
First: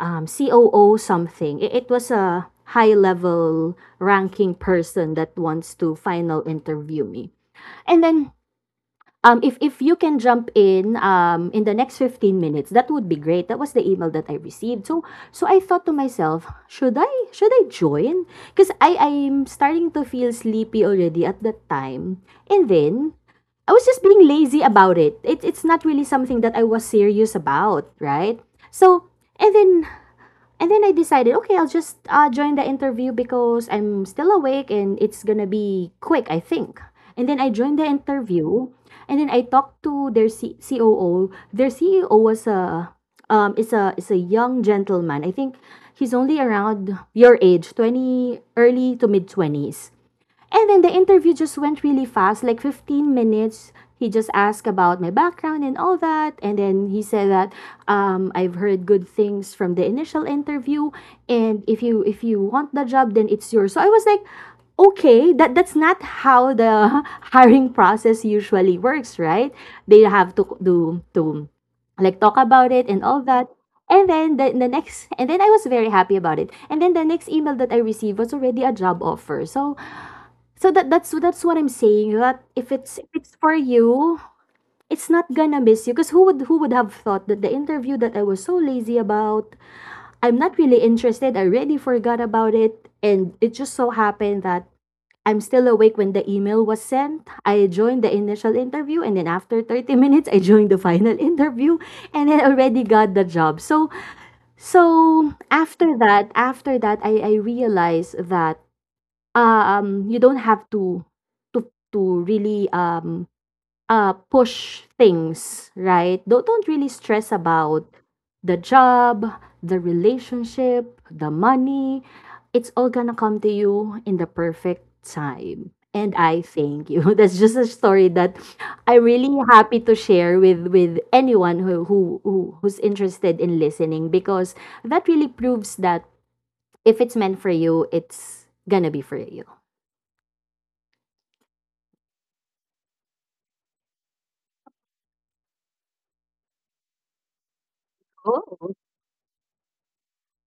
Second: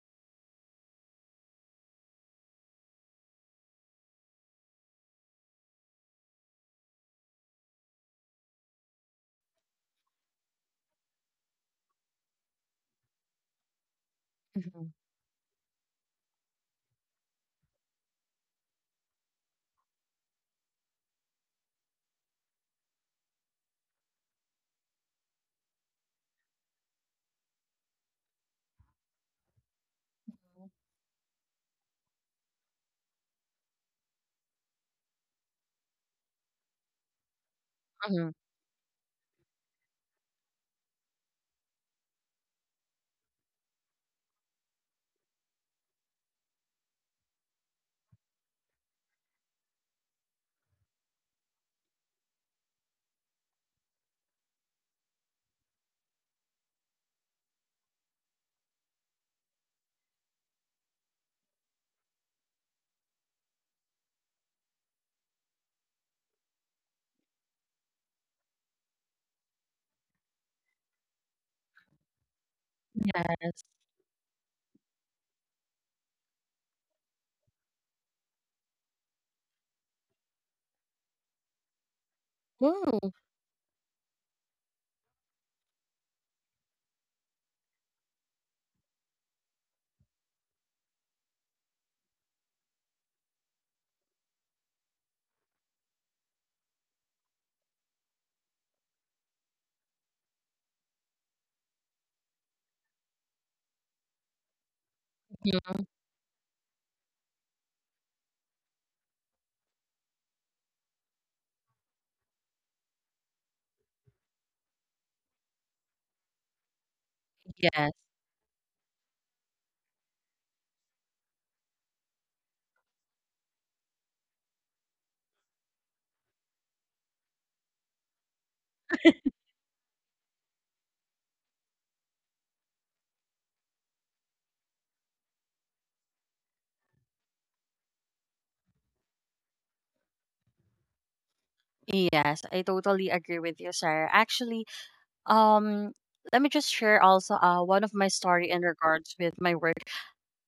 COO something." It was a high level ranking person that wants to final interview me. And then if you can jump in the next 15 minutes, that would be great. That was the email that I received.
mhm,
So so I thought to myself, should I join? Because I I'm starting to feel sleepy already at that time. And then I was just being lazy about it. It's not really something that I was serious about, right? So and then and then I decided, okay, I'll just join the interview because I'm still awake and it's gonna be quick, I think. And then I joined the
mhm.
interview, and then I talked to their COO. Their CEO was a is a young gentleman. I think he's only around your age, 20, early to mid twenties. And then the interview just went really fast, like 15 minutes. He just asked about my background and all that. And then he said that I've heard good things from the initial interview. And if you want the job, then it's yours. So I was like, okay, that's not how the hiring process usually works, right? They have to do to like talk about it and all that.
Yes.
And then I was very happy about it. And then the next email that I received was already a job offer. So so that's what I'm saying. That if
Wow.
it's for you, it's not gonna miss you. Cause who would have thought that the interview that I was so lazy about, I'm not really interested. I already forgot about it, and it just so happened that I'm still awake when the email was sent. I joined the initial interview, and then after 30 minutes, I joined the final interview, and I already got the job. So so
Mhm.
after that, I realized that you don't have to to really, push things, right? Don't really stress about
Yes.
the job, the relationship, the money. It's all gonna come to you in the perfect time. And I thank you. That's just a story that I'm really happy to share with anyone who's interested in listening because that really proves that if it's meant for you, it's gonna be for you.
Yes. I totally agree with you, Sarah. Actually, um, let me just share also one of my story in
Oh,
regards with my work.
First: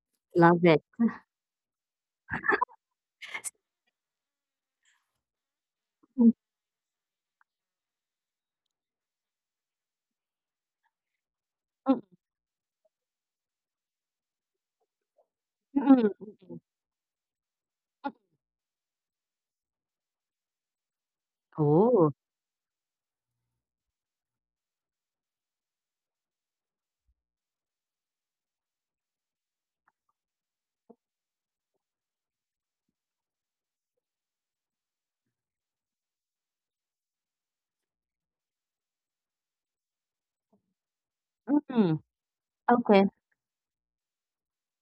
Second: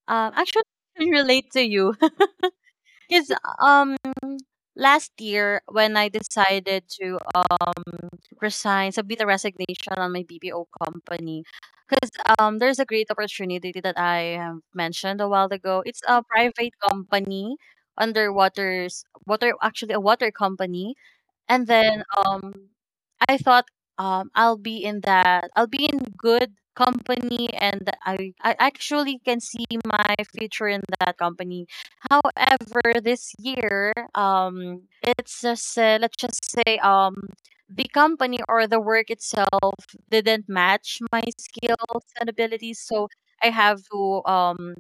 Actually,
love it.
I can relate to you. Because um last year when I
Mm,
decided to resign, submit a resignation on my BPO company,
mm,
because there's a great opportunity that I have mentioned a while
mm,
ago.
mm.
It's
Mm,
a
mm.
private company underwaters water actually a water company, and then
Oh,
um I thought I'll be in good company, and I actually can see my future in that company. However, this year it's just let's just say the company or the work itself didn't match my
mm.
skills and abilities,
Okay,
so I have to um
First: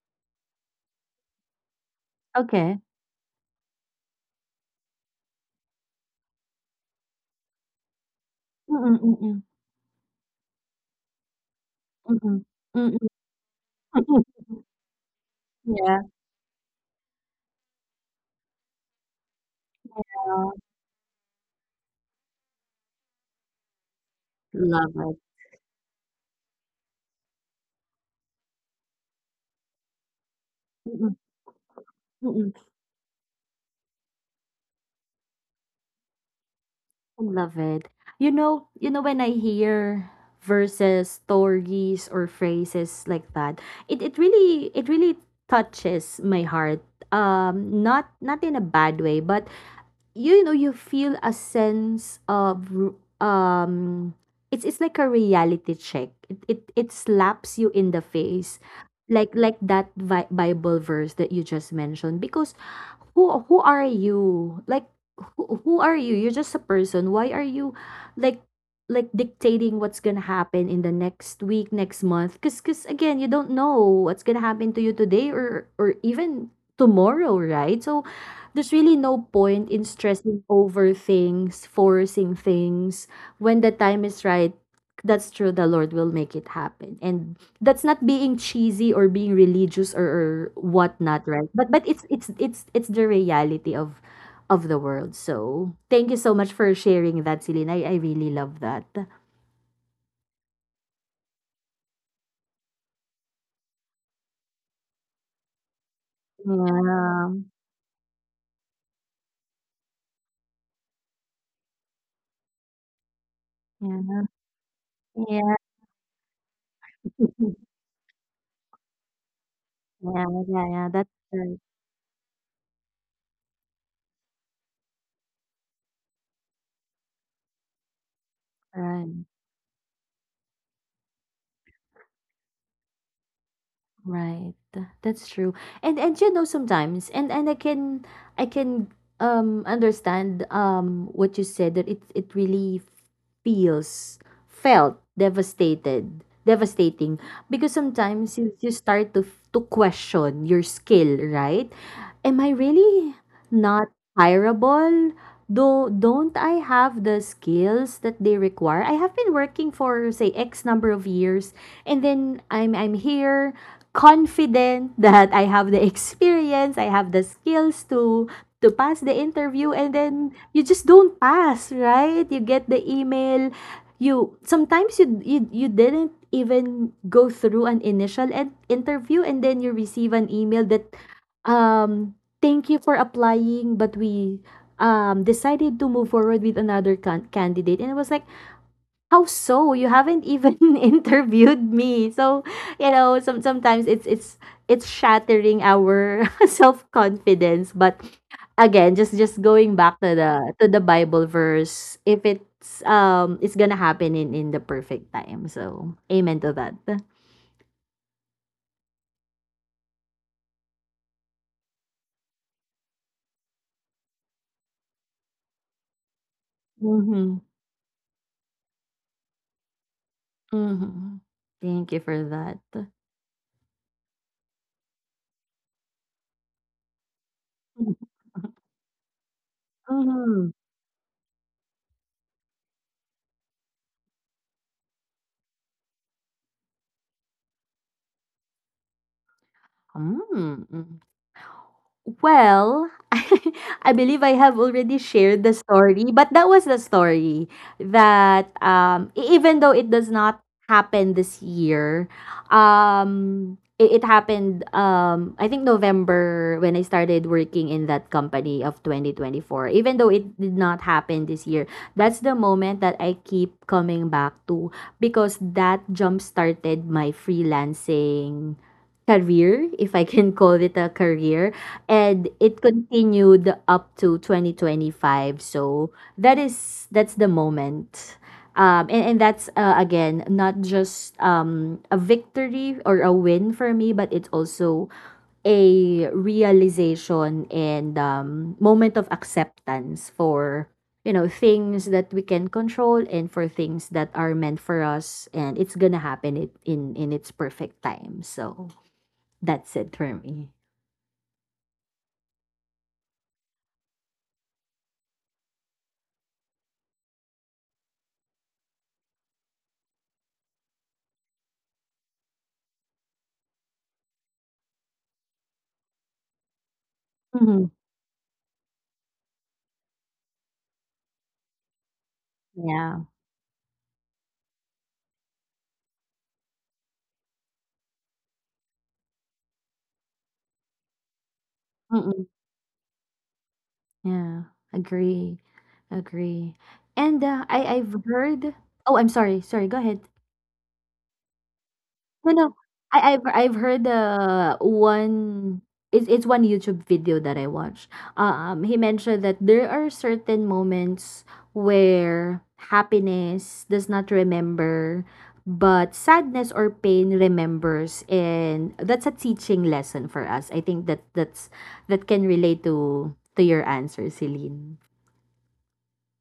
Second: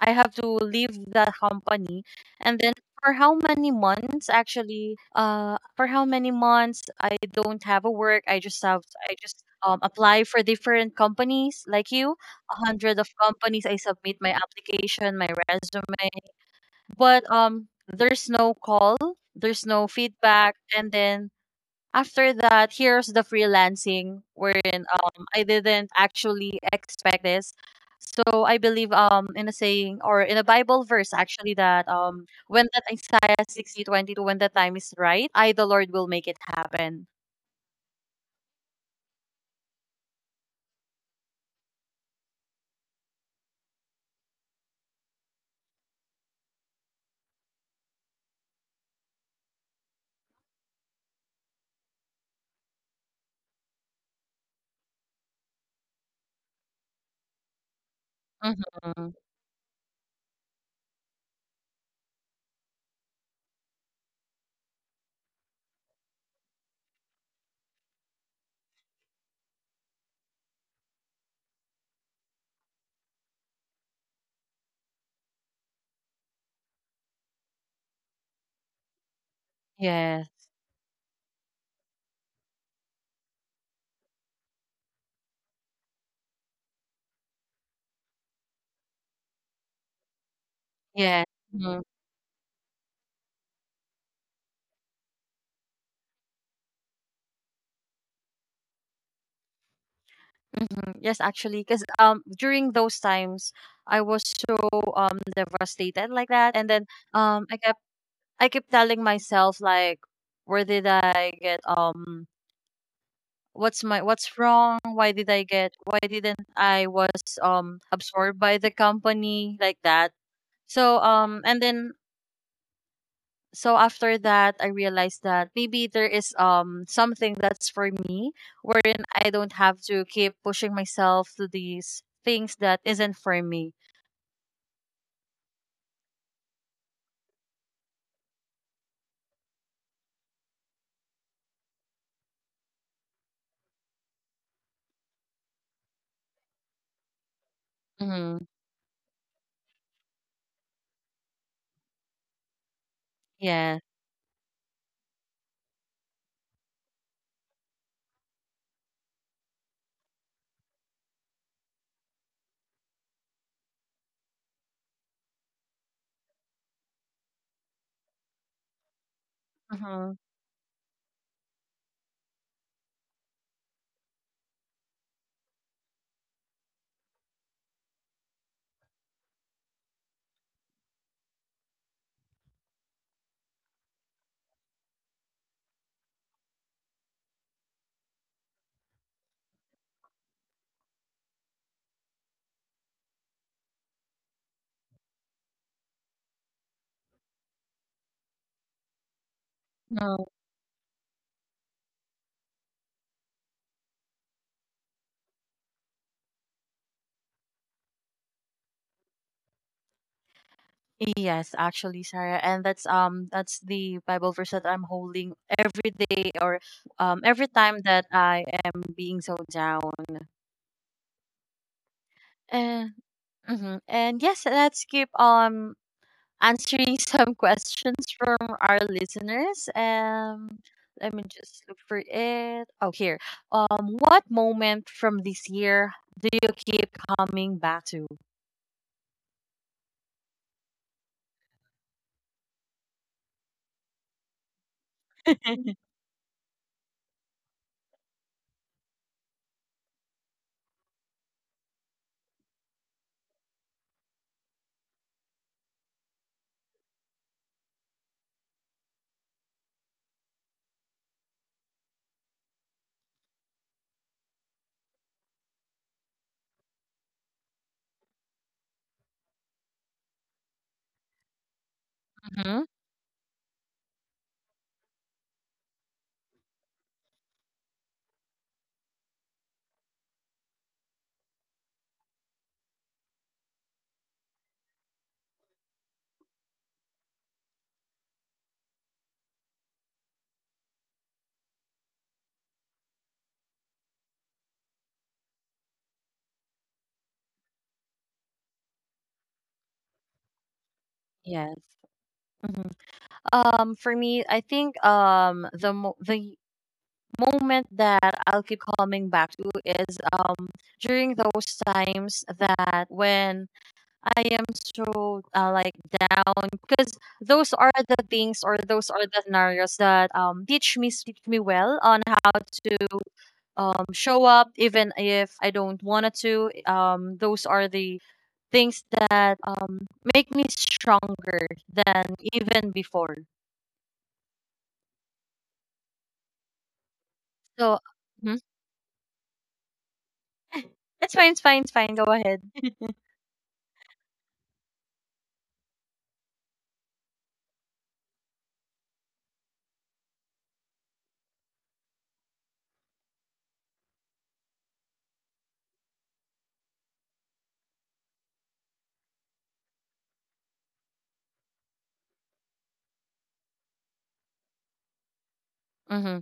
I have to leave that company and then
okay.
for how many months I don't have a work.
Mm,
I
mm, mm,
just apply for different companies like
mm,
you.
mm.
A
Mm, mm,
hundred of
mm,
companies I submit
mm,
my
mm.
application, my
Yeah,
resume. But there's no call, there's no feedback, and then after that, here's the freelancing wherein
love it.
I didn't actually expect this. So I believe in a saying or in a Bible
Mm,
verse
mm,
actually that
mm. Mm.
when that Isaiah 60:22, when the time is right, I the Lord will make it happen.
I love it. You know when I hear verses, stories, or phrases like that, it really it really touches my heart. Not not in a bad way, but you know, you feel a sense of um it's like a reality check. It slaps you in the face.
Mm-hmm.
Like that Bible verse that you just mentioned, because who are you? Like who are you? You're just a person. Why are you like like dictating what's gonna happen in the next week, next month? Cause again, you don't know what's gonna happen to you today or even tomorrow, right? So there's really no point in
Yeah.
stressing over things, forcing things when the time is right. That's true, the Lord will make it happen, and that's not being cheesy or being religious or whatnot,
Yeah.
right? but
Mm-hmm.
but it's the reality of the world. So thank you so much for sharing that, Celine. I really love that.
Hmm. Yes, actually, because during those times I was so devastated like that, and then
Yeah,
um I kept I kept telling myself like, where did I get what's my
yeah,
what's wrong why did I
yeah.
get why didn't i was um absorbed by the company like that.
Yeah, yeah, yeah,
so
that's
um
right.
and then so after that I realized that maybe there is something that's for me wherein
Right.
I don't have to keep pushing myself to these things that isn't for me.
Right. That's true. And you know sometimes and I can I can understand what you said, that it really feels felt devastated devastating, because sometimes
Mm-hmm.
you start to question your skill, right? Am I really
Yeah.
not hireable, though don't I have the skills that they require? I have been working for say X number of years and then I'm here confident that I have the experience, I have the skills to pass the interview and
Mm-hmm.
then you just don't pass, right? You get the email, you you didn't even go through an initial interview and then you receive an email that um "Thank you for applying, but we decided to move forward with another candidate." And I was like, "How so? You haven't even interviewed me." So, you know, sometimes it's shattering our self-confidence, but again, just going back to the Bible verse, if it's it's gonna happen in the perfect time, so amen to that.
Yes, actually, Sarah, and that's the Bible verse that I'm holding every day, or
Mm-hmm.
every time that I am being so down.
Mm-hmm. Thank you for that.
And. Mhm. And yes, let's keep answering some questions from our listeners.
Mm-hmm.
Let me just look for it. Oh, here. What moment from this year do you keep coming back to?
Mm. Mm. Well, I believe I have already shared the story, but that was the story that even though it does not happen this year, it happened I think November when I started working in that company of 2024. Even though it did not happen this year, that's the moment that I keep coming back to because that jump started my freelancing career, if I can call it a career, and it
Hmm.
continued up to 2025. So that is that's the moment. And that's again not just a victory or a win for me, but it's also a realization and moment of acceptance for you know things that we can control and for things that are meant for us, and it's gonna happen it in its perfect time. So that's it for me.
Yes. Mm-hmm. For me, I think the moment that I'll keep coming back to is during those times that when I am so, like down, because those
Mhm.
are the things or those are the scenarios that teach me well on how to
Yeah.
show up even if I don't want to. Those are the things that make me stronger than
Mm.
even before.
Yeah. Agree. Agree. And, I
So.
I've heard, oh, I'm sorry, sorry, go ahead.
It's fine, it's fine, it's fine. Go
No,
ahead.
no. I've heard one, it's one YouTube video that I watched. He mentioned that there are certain moments where happiness does not remember but sadness or pain remembers, and that's a teaching lesson for us. I think that can relate to your answer, Celine.
Mm-hmm.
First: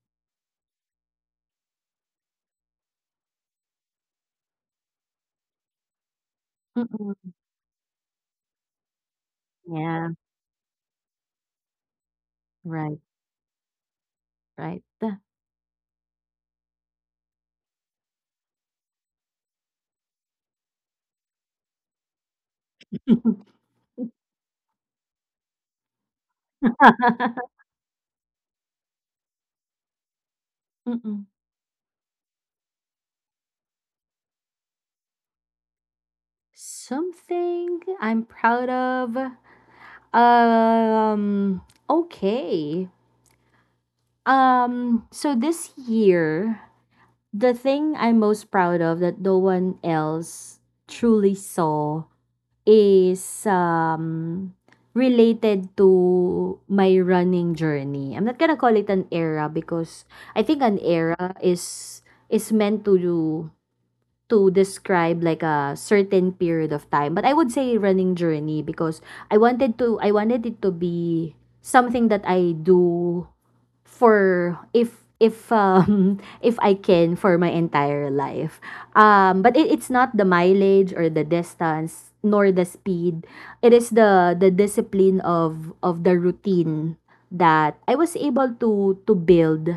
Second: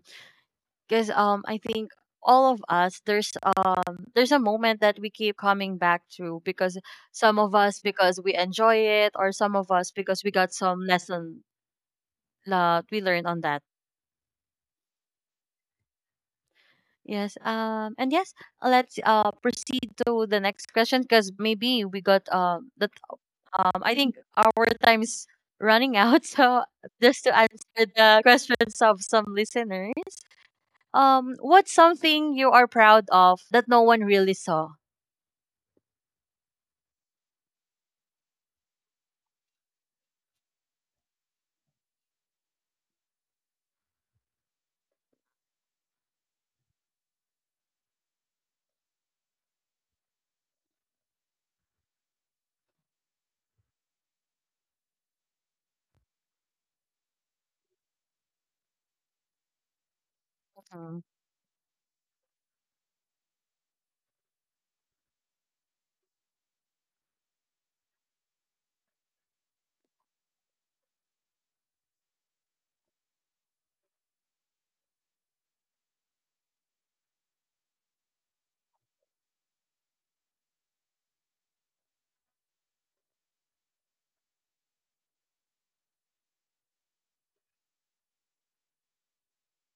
Because I think all of us there's a moment that we keep coming back to, because
Mm-mm.
some of us because we enjoy it, or some of us
Yeah,
because we got some lesson that
right,
we learned on that.
right.
Yes. And yes, let's proceed to the next question, because maybe we got that, I think our time's running out. So just to answer the questions of some listeners.
Mm-mm.
What's something you are proud of that no one really saw?
Something I'm proud of. Um, okay. So this year, the thing I'm most proud of that no one else truly saw is related to my running journey. I'm not going to call it an era because I think an
Mhm.
era is meant to do to describe like a certain period of time, but I would say running journey because I wanted it to be something that I do for if if I can for my entire life. But it's not the mileage or the distance nor the speed. It is the discipline of the routine that I was able to build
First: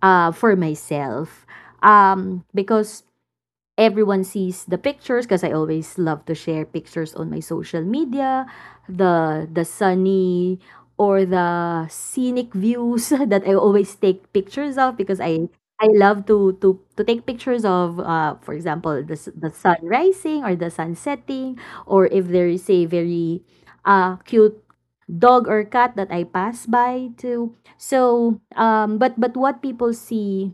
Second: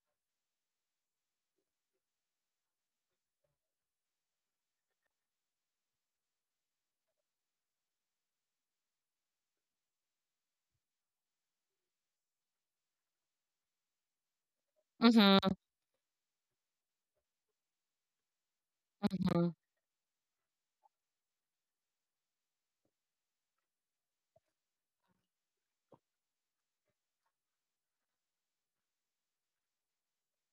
for myself. Because everyone sees the pictures, because I always love to share pictures on my social media, the sunny or the scenic views that I always take pictures of because
Mhm.
I love to take pictures of, for example, the
Mhm.
sun rising or the sun setting, or if there is a very cute dog or cat that I pass by too. So but what people see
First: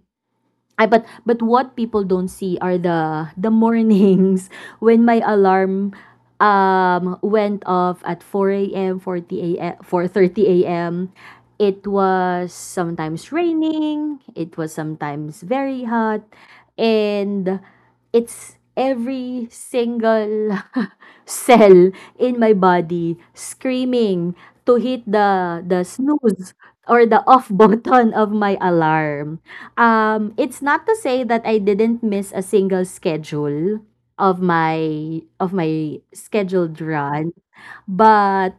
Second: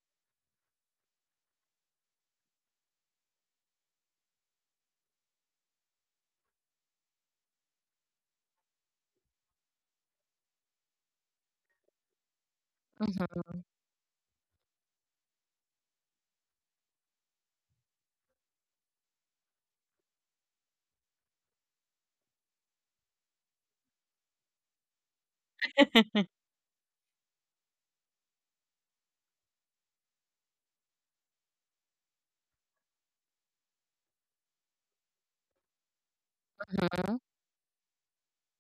I but what people don't see are the mornings when my alarm went off at 4 a.m., four thirty 4:30 a.m. It was sometimes
Mhm.
raining, it was sometimes very hot, and it's every single cell in my body screaming to hit the snooze or the off button of my alarm. It's not to say that I didn't miss a single schedule of my scheduled
Mhm.
run, but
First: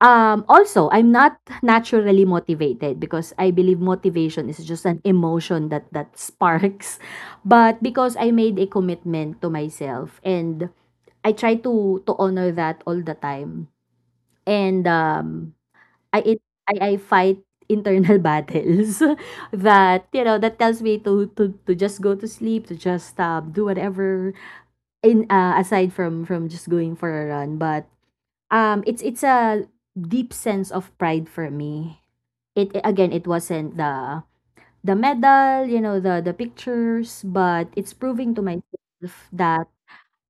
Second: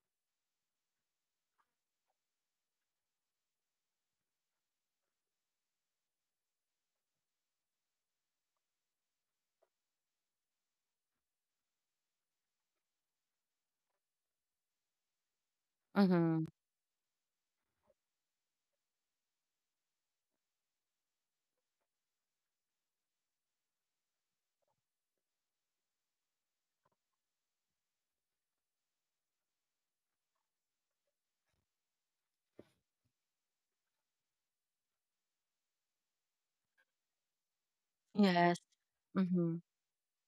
also I'm not naturally motivated because I believe motivation is just an emotion that sparks. But because I made a commitment to myself, and I try to honor that all the time. And I it
Mhm.
I fight internal battles that, that tells me to just go to sleep, to just do whatever in aside from just going for a run. But it's a deep sense of pride for me. It again, it wasn't the medal, you know, the pictures, but it's proving to
Yes.
myself
Mhm.
that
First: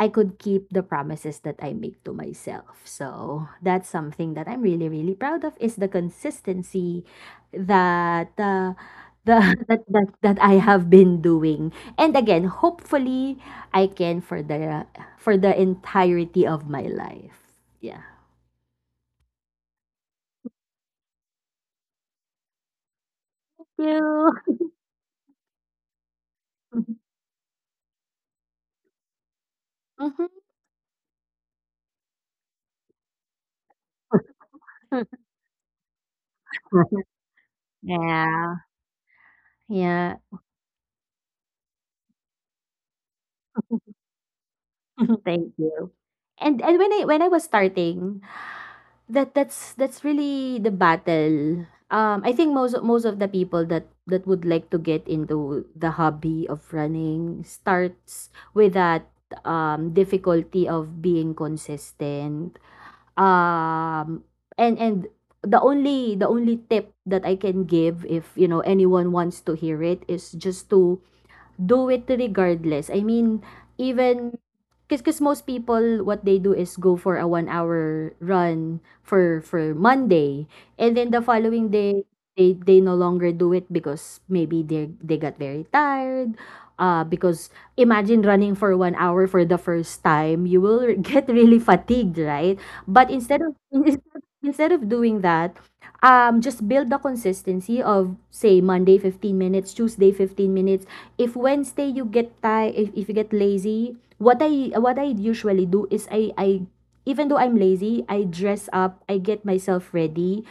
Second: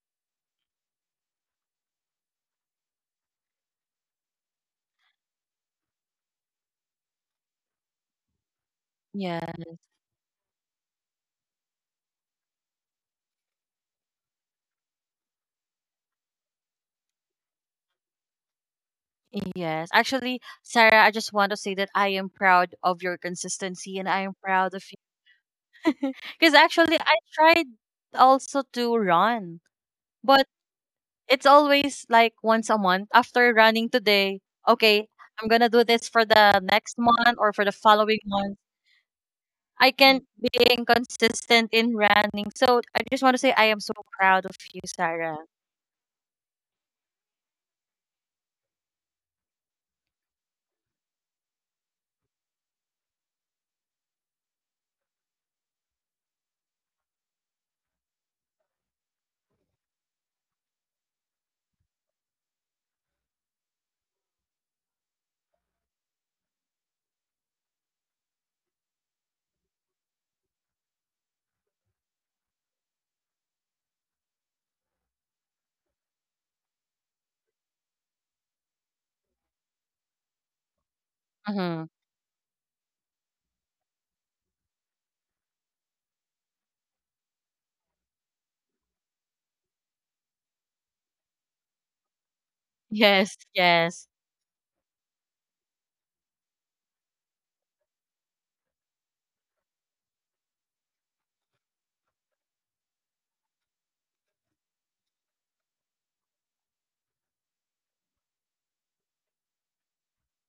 I could keep the promises that I make to myself. So that's something that I'm really, really proud of, is the consistency that the
Yes.
that, that that I have been doing. And again, hopefully I can for the entirety of my life. Yeah.
Yes. Actually, Sarah, I just want to say that I am proud of your consistency, and I am
You.
proud of you. Because actually, I tried also to run,
Mhm.
but it's always like once a month after running today. Okay, I'm gonna do this for the next month or for the following
Yeah.
month. I
Yeah.
can being consistent in running. So I just want to say I am so proud of you, Sarah.
Thank you. And when I was starting, that's really the battle. I think most of the people that would like to get into the hobby of running starts with that difficulty of being consistent. Um, and the only tip that I can give, if anyone wants to hear it, is just to do it regardless. I mean, even, because most people what they do is go for a 1 hour run for Monday, and then the following
Mm-hmm.
day they no longer do it because maybe they got very tired, because imagine running for 1 hour for the first time, you will get really fatigued, right? But
Yes,
instead of
yes,
instead of doing that, just build the consistency of, say, Monday 15 minutes, Tuesday 15 minutes. If Wednesday you get tired, if you get lazy, what I usually do is I even though I'm lazy, I dress up, I get myself ready.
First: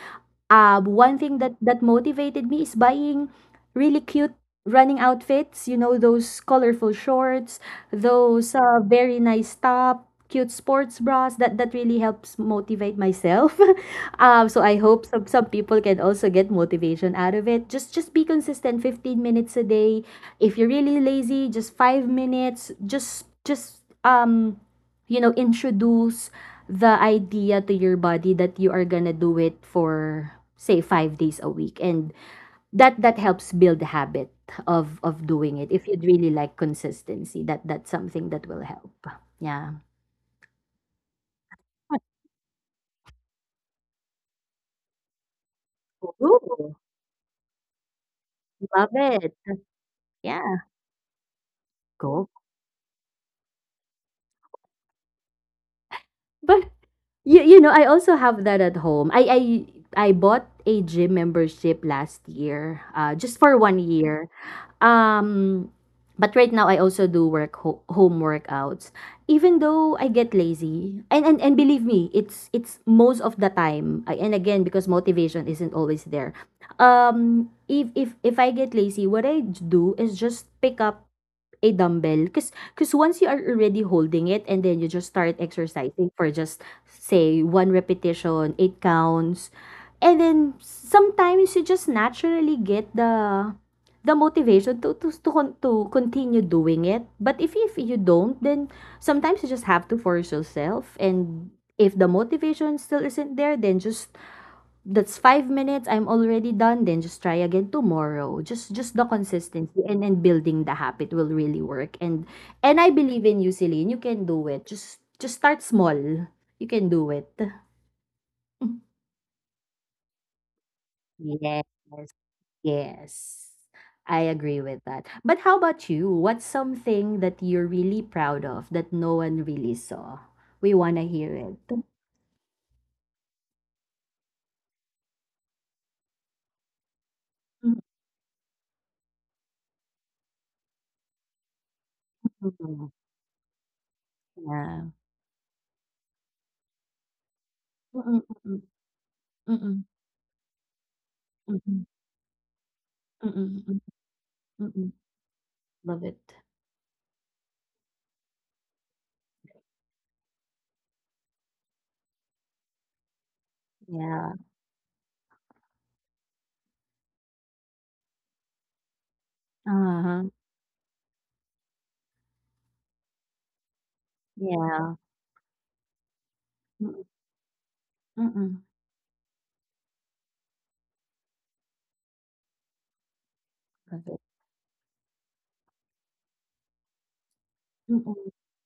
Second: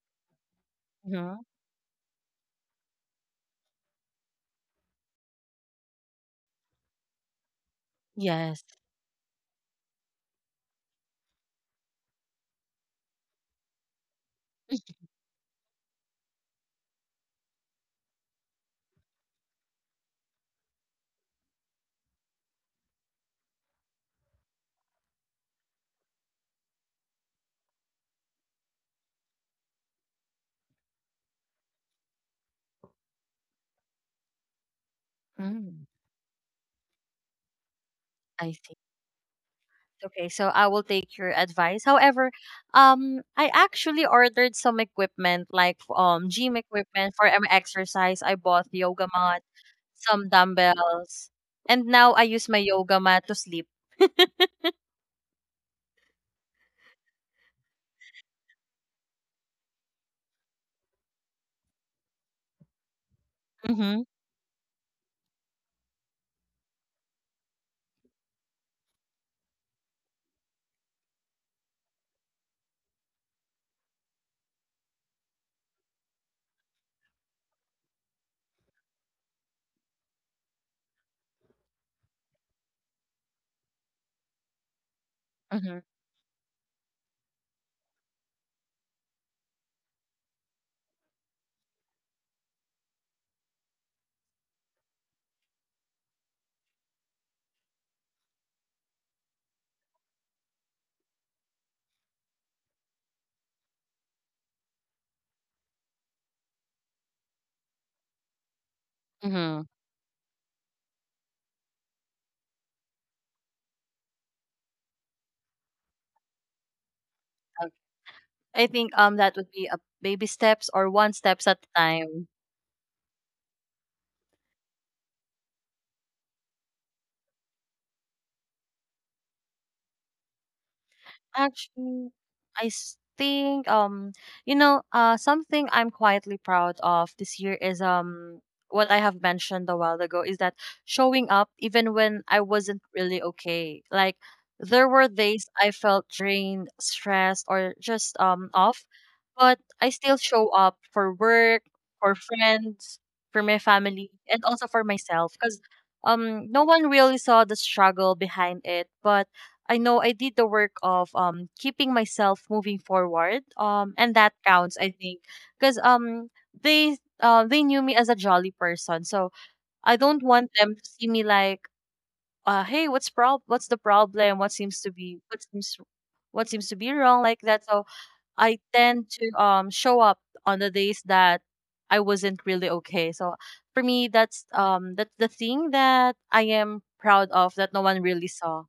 One thing
mm-hmm.
that motivated me is buying really cute running outfits, you know, those colorful shorts, those
Yes.
very nice top, cute sports bras. That really helps motivate myself. So I hope some people can also get motivation out of it. Just be consistent, 15 minutes a day. If you're really lazy, just 5 minutes. Just you know, introduce the idea to your body that you are gonna do it for, say, 5 days a week, and that helps build habit of doing it. If
Mm,
you'd really like consistency, that's something that
I
will
see.
help. Yeah.
Okay, so I will take your advice. However, I actually ordered some equipment like gym
Ooh,
equipment for exercise. I bought
love
yoga
it.
mat, some
Yeah.
dumbbells. And now I
Cool.
use my yoga mat to sleep.
But you know, I also have that at home. I I bought a gym membership last year, just for one
Mm-hmm.
year. Um, but right now I also do home workouts. Even though I get lazy, and believe me, it's most of the time. And again, because motivation isn't always there. If I get lazy, what I do is just pick up a dumbbell, because once you are already holding it and then you just start
Mm-hmm.
exercising for just, say, one repetition, 8 counts, and then sometimes you just naturally get the motivation to continue doing it. But if you don't, then sometimes you just have to force yourself. And if the motivation still isn't there, then just, that's 5 minutes, I'm already done, then just try again tomorrow. Just the
Mm-hmm.
consistency and building the habit will really work. And I believe in you, Celine. You can do it. Just start small. You can do it.
I think that would be a baby steps or one steps
Yes,
at a time.
yes, I agree with that. But how about you? What's something that you're really proud of that no one really saw? We want to hear it.
Actually, think something I'm quietly proud of this year is
Mm,
um what I have mentioned a while ago is that showing up even when I
mm,
wasn't
mm.
really okay. Like
Yeah.
there were days I felt drained, stressed, or just
Mm, mm,
off,
mm,
but
mm,
I still show up for work,
mm,
for friends,
mm,
for my
mm, mm,
family, and also
mm, mm,
for
mm.
myself because
Love it.
um no one really saw the struggle behind it, but I know I did the work of keeping myself moving forward. And
Yeah.
that counts, I think, because they knew me as a jolly person. So I don't
Uh-huh.
want them to see me like, hey, what's the problem?
Yeah.
What seems to be
Mm.
wrong, like that. So I
Mm-mm.
tend to show up on the days that I wasn't really okay. So for me
Love it.
that's the thing that I am proud of that no one really
Mm-mm.
saw.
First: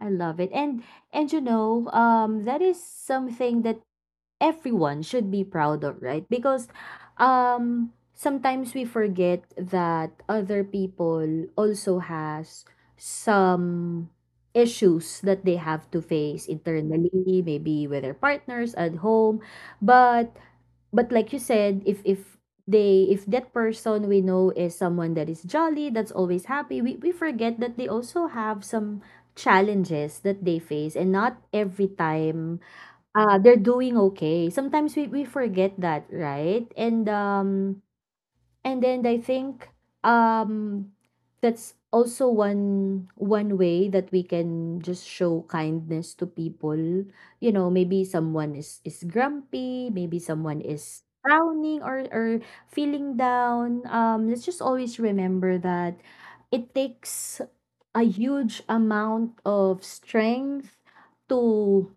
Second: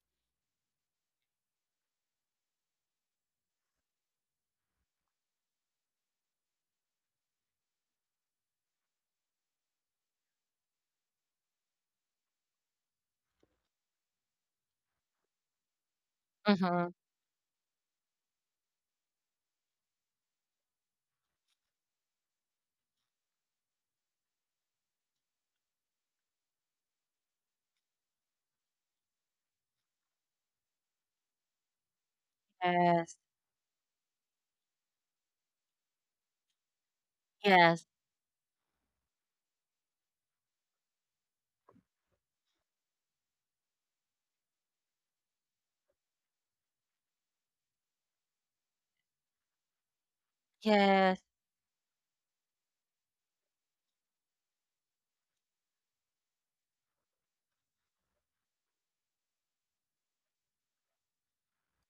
I love it. And you know, that is something that everyone should be proud of, right? Because sometimes we forget that other people also has some issues that they have to face
Mm-hmm.
internally, maybe with their partners at home. But like you said, if that person we know is someone that is jolly, that's always happy, we forget that they also have some challenges that they face, and not every time.
Yes.
Ah, they're doing okay. Sometimes we forget that, right?
Yes.
And then I think um that's also one way that we can just show kindness to people. You know, maybe someone is grumpy, maybe someone is
Yes.
frowning or feeling down. Let's just always remember that it takes a huge amount of strength to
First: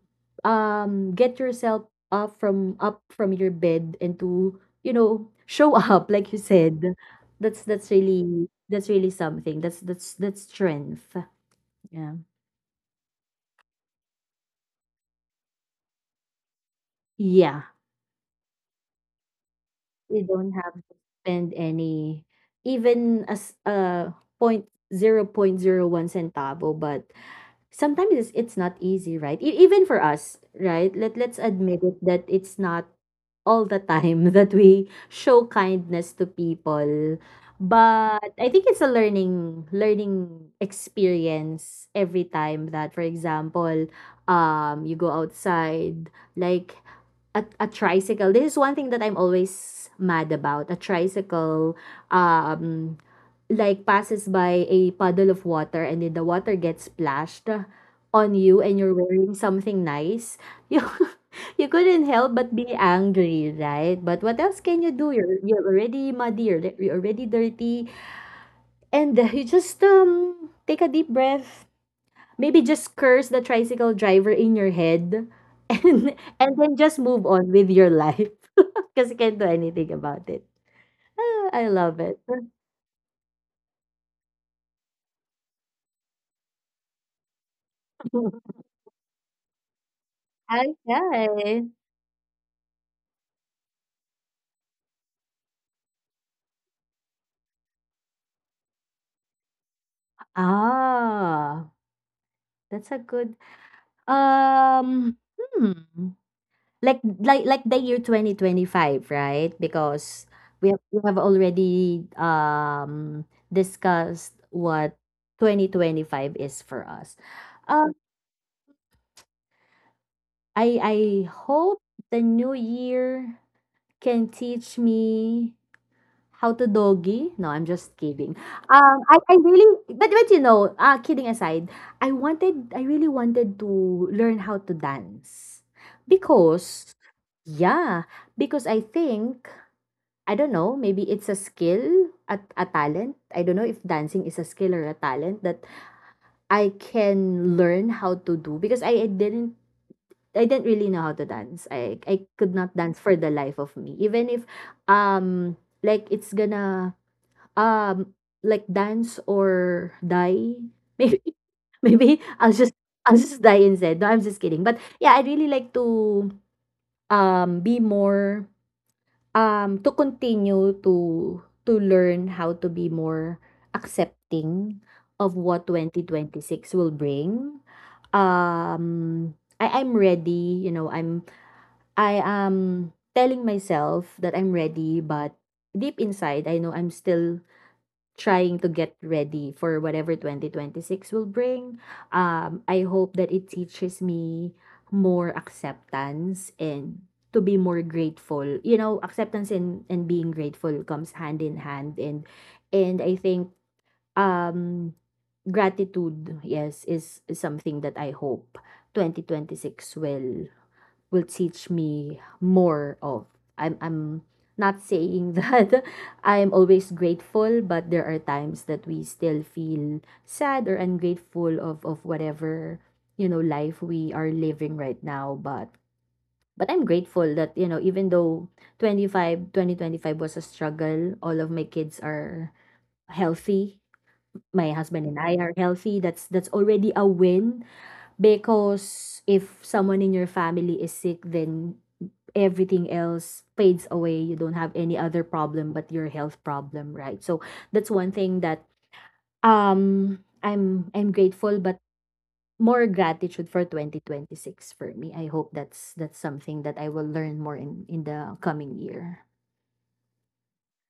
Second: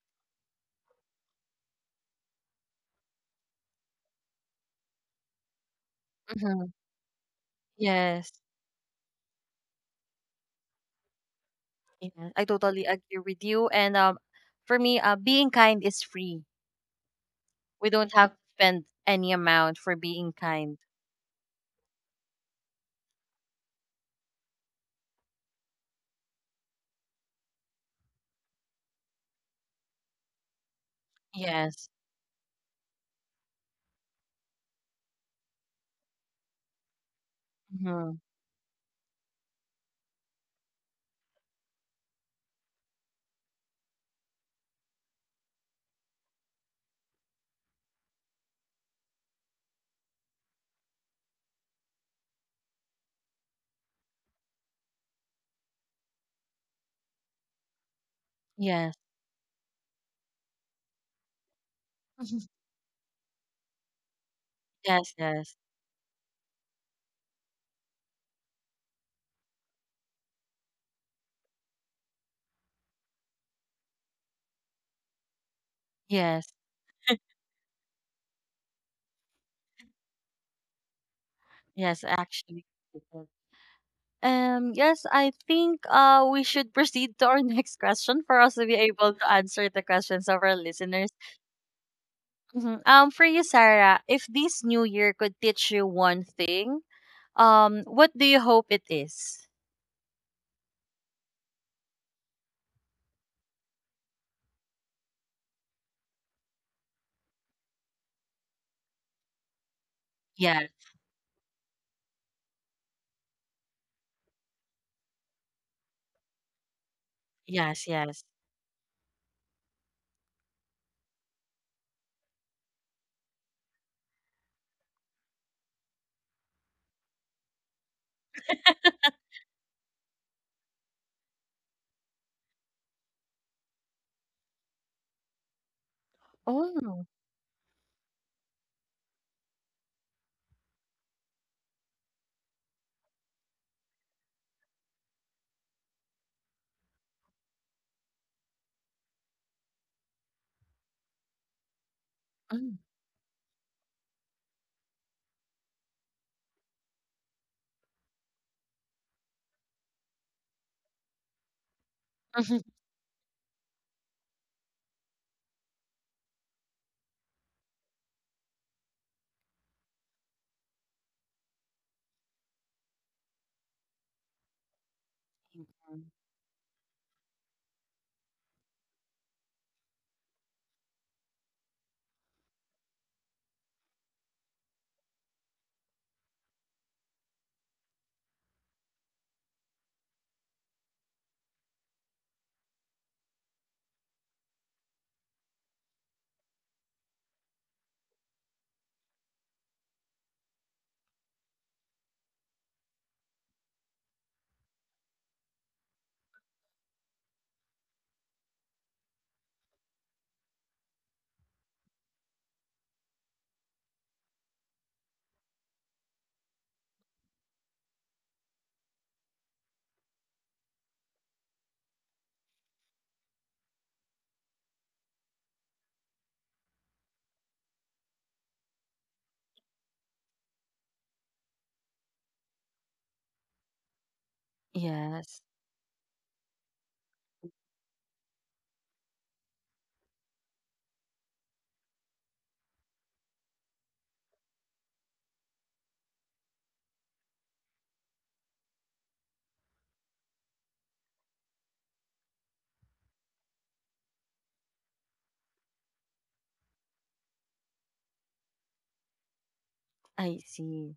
get yourself up from your bed, and to, you know, show up, like you
Mm-hmm.
said, that's that's
Yes.
really that's really something that's strength. Yeah.
Yeah, I totally agree with you. And for me, being kind is free.
Yeah,
We don't have to spend any amount for
you
being
don't have
kind.
to spend any, even as point 0.01 centavo. But sometimes it's not easy, right? Even for us, right? Let's admit
Yes.
it that it's not all the time that we show kindness to people.
Mm-hmm.
But I think it's a learning experience every time that, for example, you go outside, like a tricycle. This is one thing that I'm always mad about. A tricycle, um, like, passes by a puddle of water, and then the water gets splashed on you, and
Yes.
you're wearing something nice. you you couldn't help but be angry, right? But what else can you
Yes.
do? You're
Yes.
you're already muddy, you're already dirty, and you just take a deep breath. Maybe just curse the tricycle driver in your head, and
Yes.
then just move on with your life because you can't do anything about it. Ah, I love
Yes.
it.
Actually. Yes. I think we should proceed to our next question for us to be able to answer the questions of our listeners.
Okay.
Mhm. For you, Sarah, if this new year could teach you one thing, what do you hope it is?
Ah, that's a good hmm. Like the year 2025, right? Because
Yeah.
we have already discussed what 2025 is for us.
Yes.
Um,
Yes.
I hope the new year can teach me. How to doggy? No, I'm just kidding. I really, but you know, kidding aside, I really wanted to learn how to dance because,
Oh.
yeah, because I think, I don't know, maybe it's a skill, a talent. I don't know if dancing is a skill or a talent that I can learn how to do because I didn't. I didn't really know how to dance. I could not
Mm.
dance for the life of me. Even if like it's gonna like, dance or die. Maybe Maybe I'll just die instead. No, I'm just kidding. But yeah, I'd really like to be more to continue to learn how to be more accepting of what
Mhm.
2026 will bring. Um I'm ready, you know, I am telling myself that I'm ready, but deep inside I know I'm still trying to get ready for whatever 2026 will bring. I hope that it teaches me more acceptance and to be more grateful. You know, acceptance and being grateful comes hand in hand, and I think um gratitude, yes, is something that I hope 2026 will teach me more of. I'm not saying that I'm always grateful, but there are times that we still feel sad or ungrateful of whatever, life we are living right now, but I'm grateful that, even though 2025 was a struggle, all of my kids are healthy. My husband and
Yes,
I are healthy. That's already a win because if someone in your family is sick, then everything else fades away. You don't have any other problem but your health problem, right? So that's one thing that I'm grateful, but more gratitude for 2026 for me. I hope that's something that I will learn more in the coming year.
I see.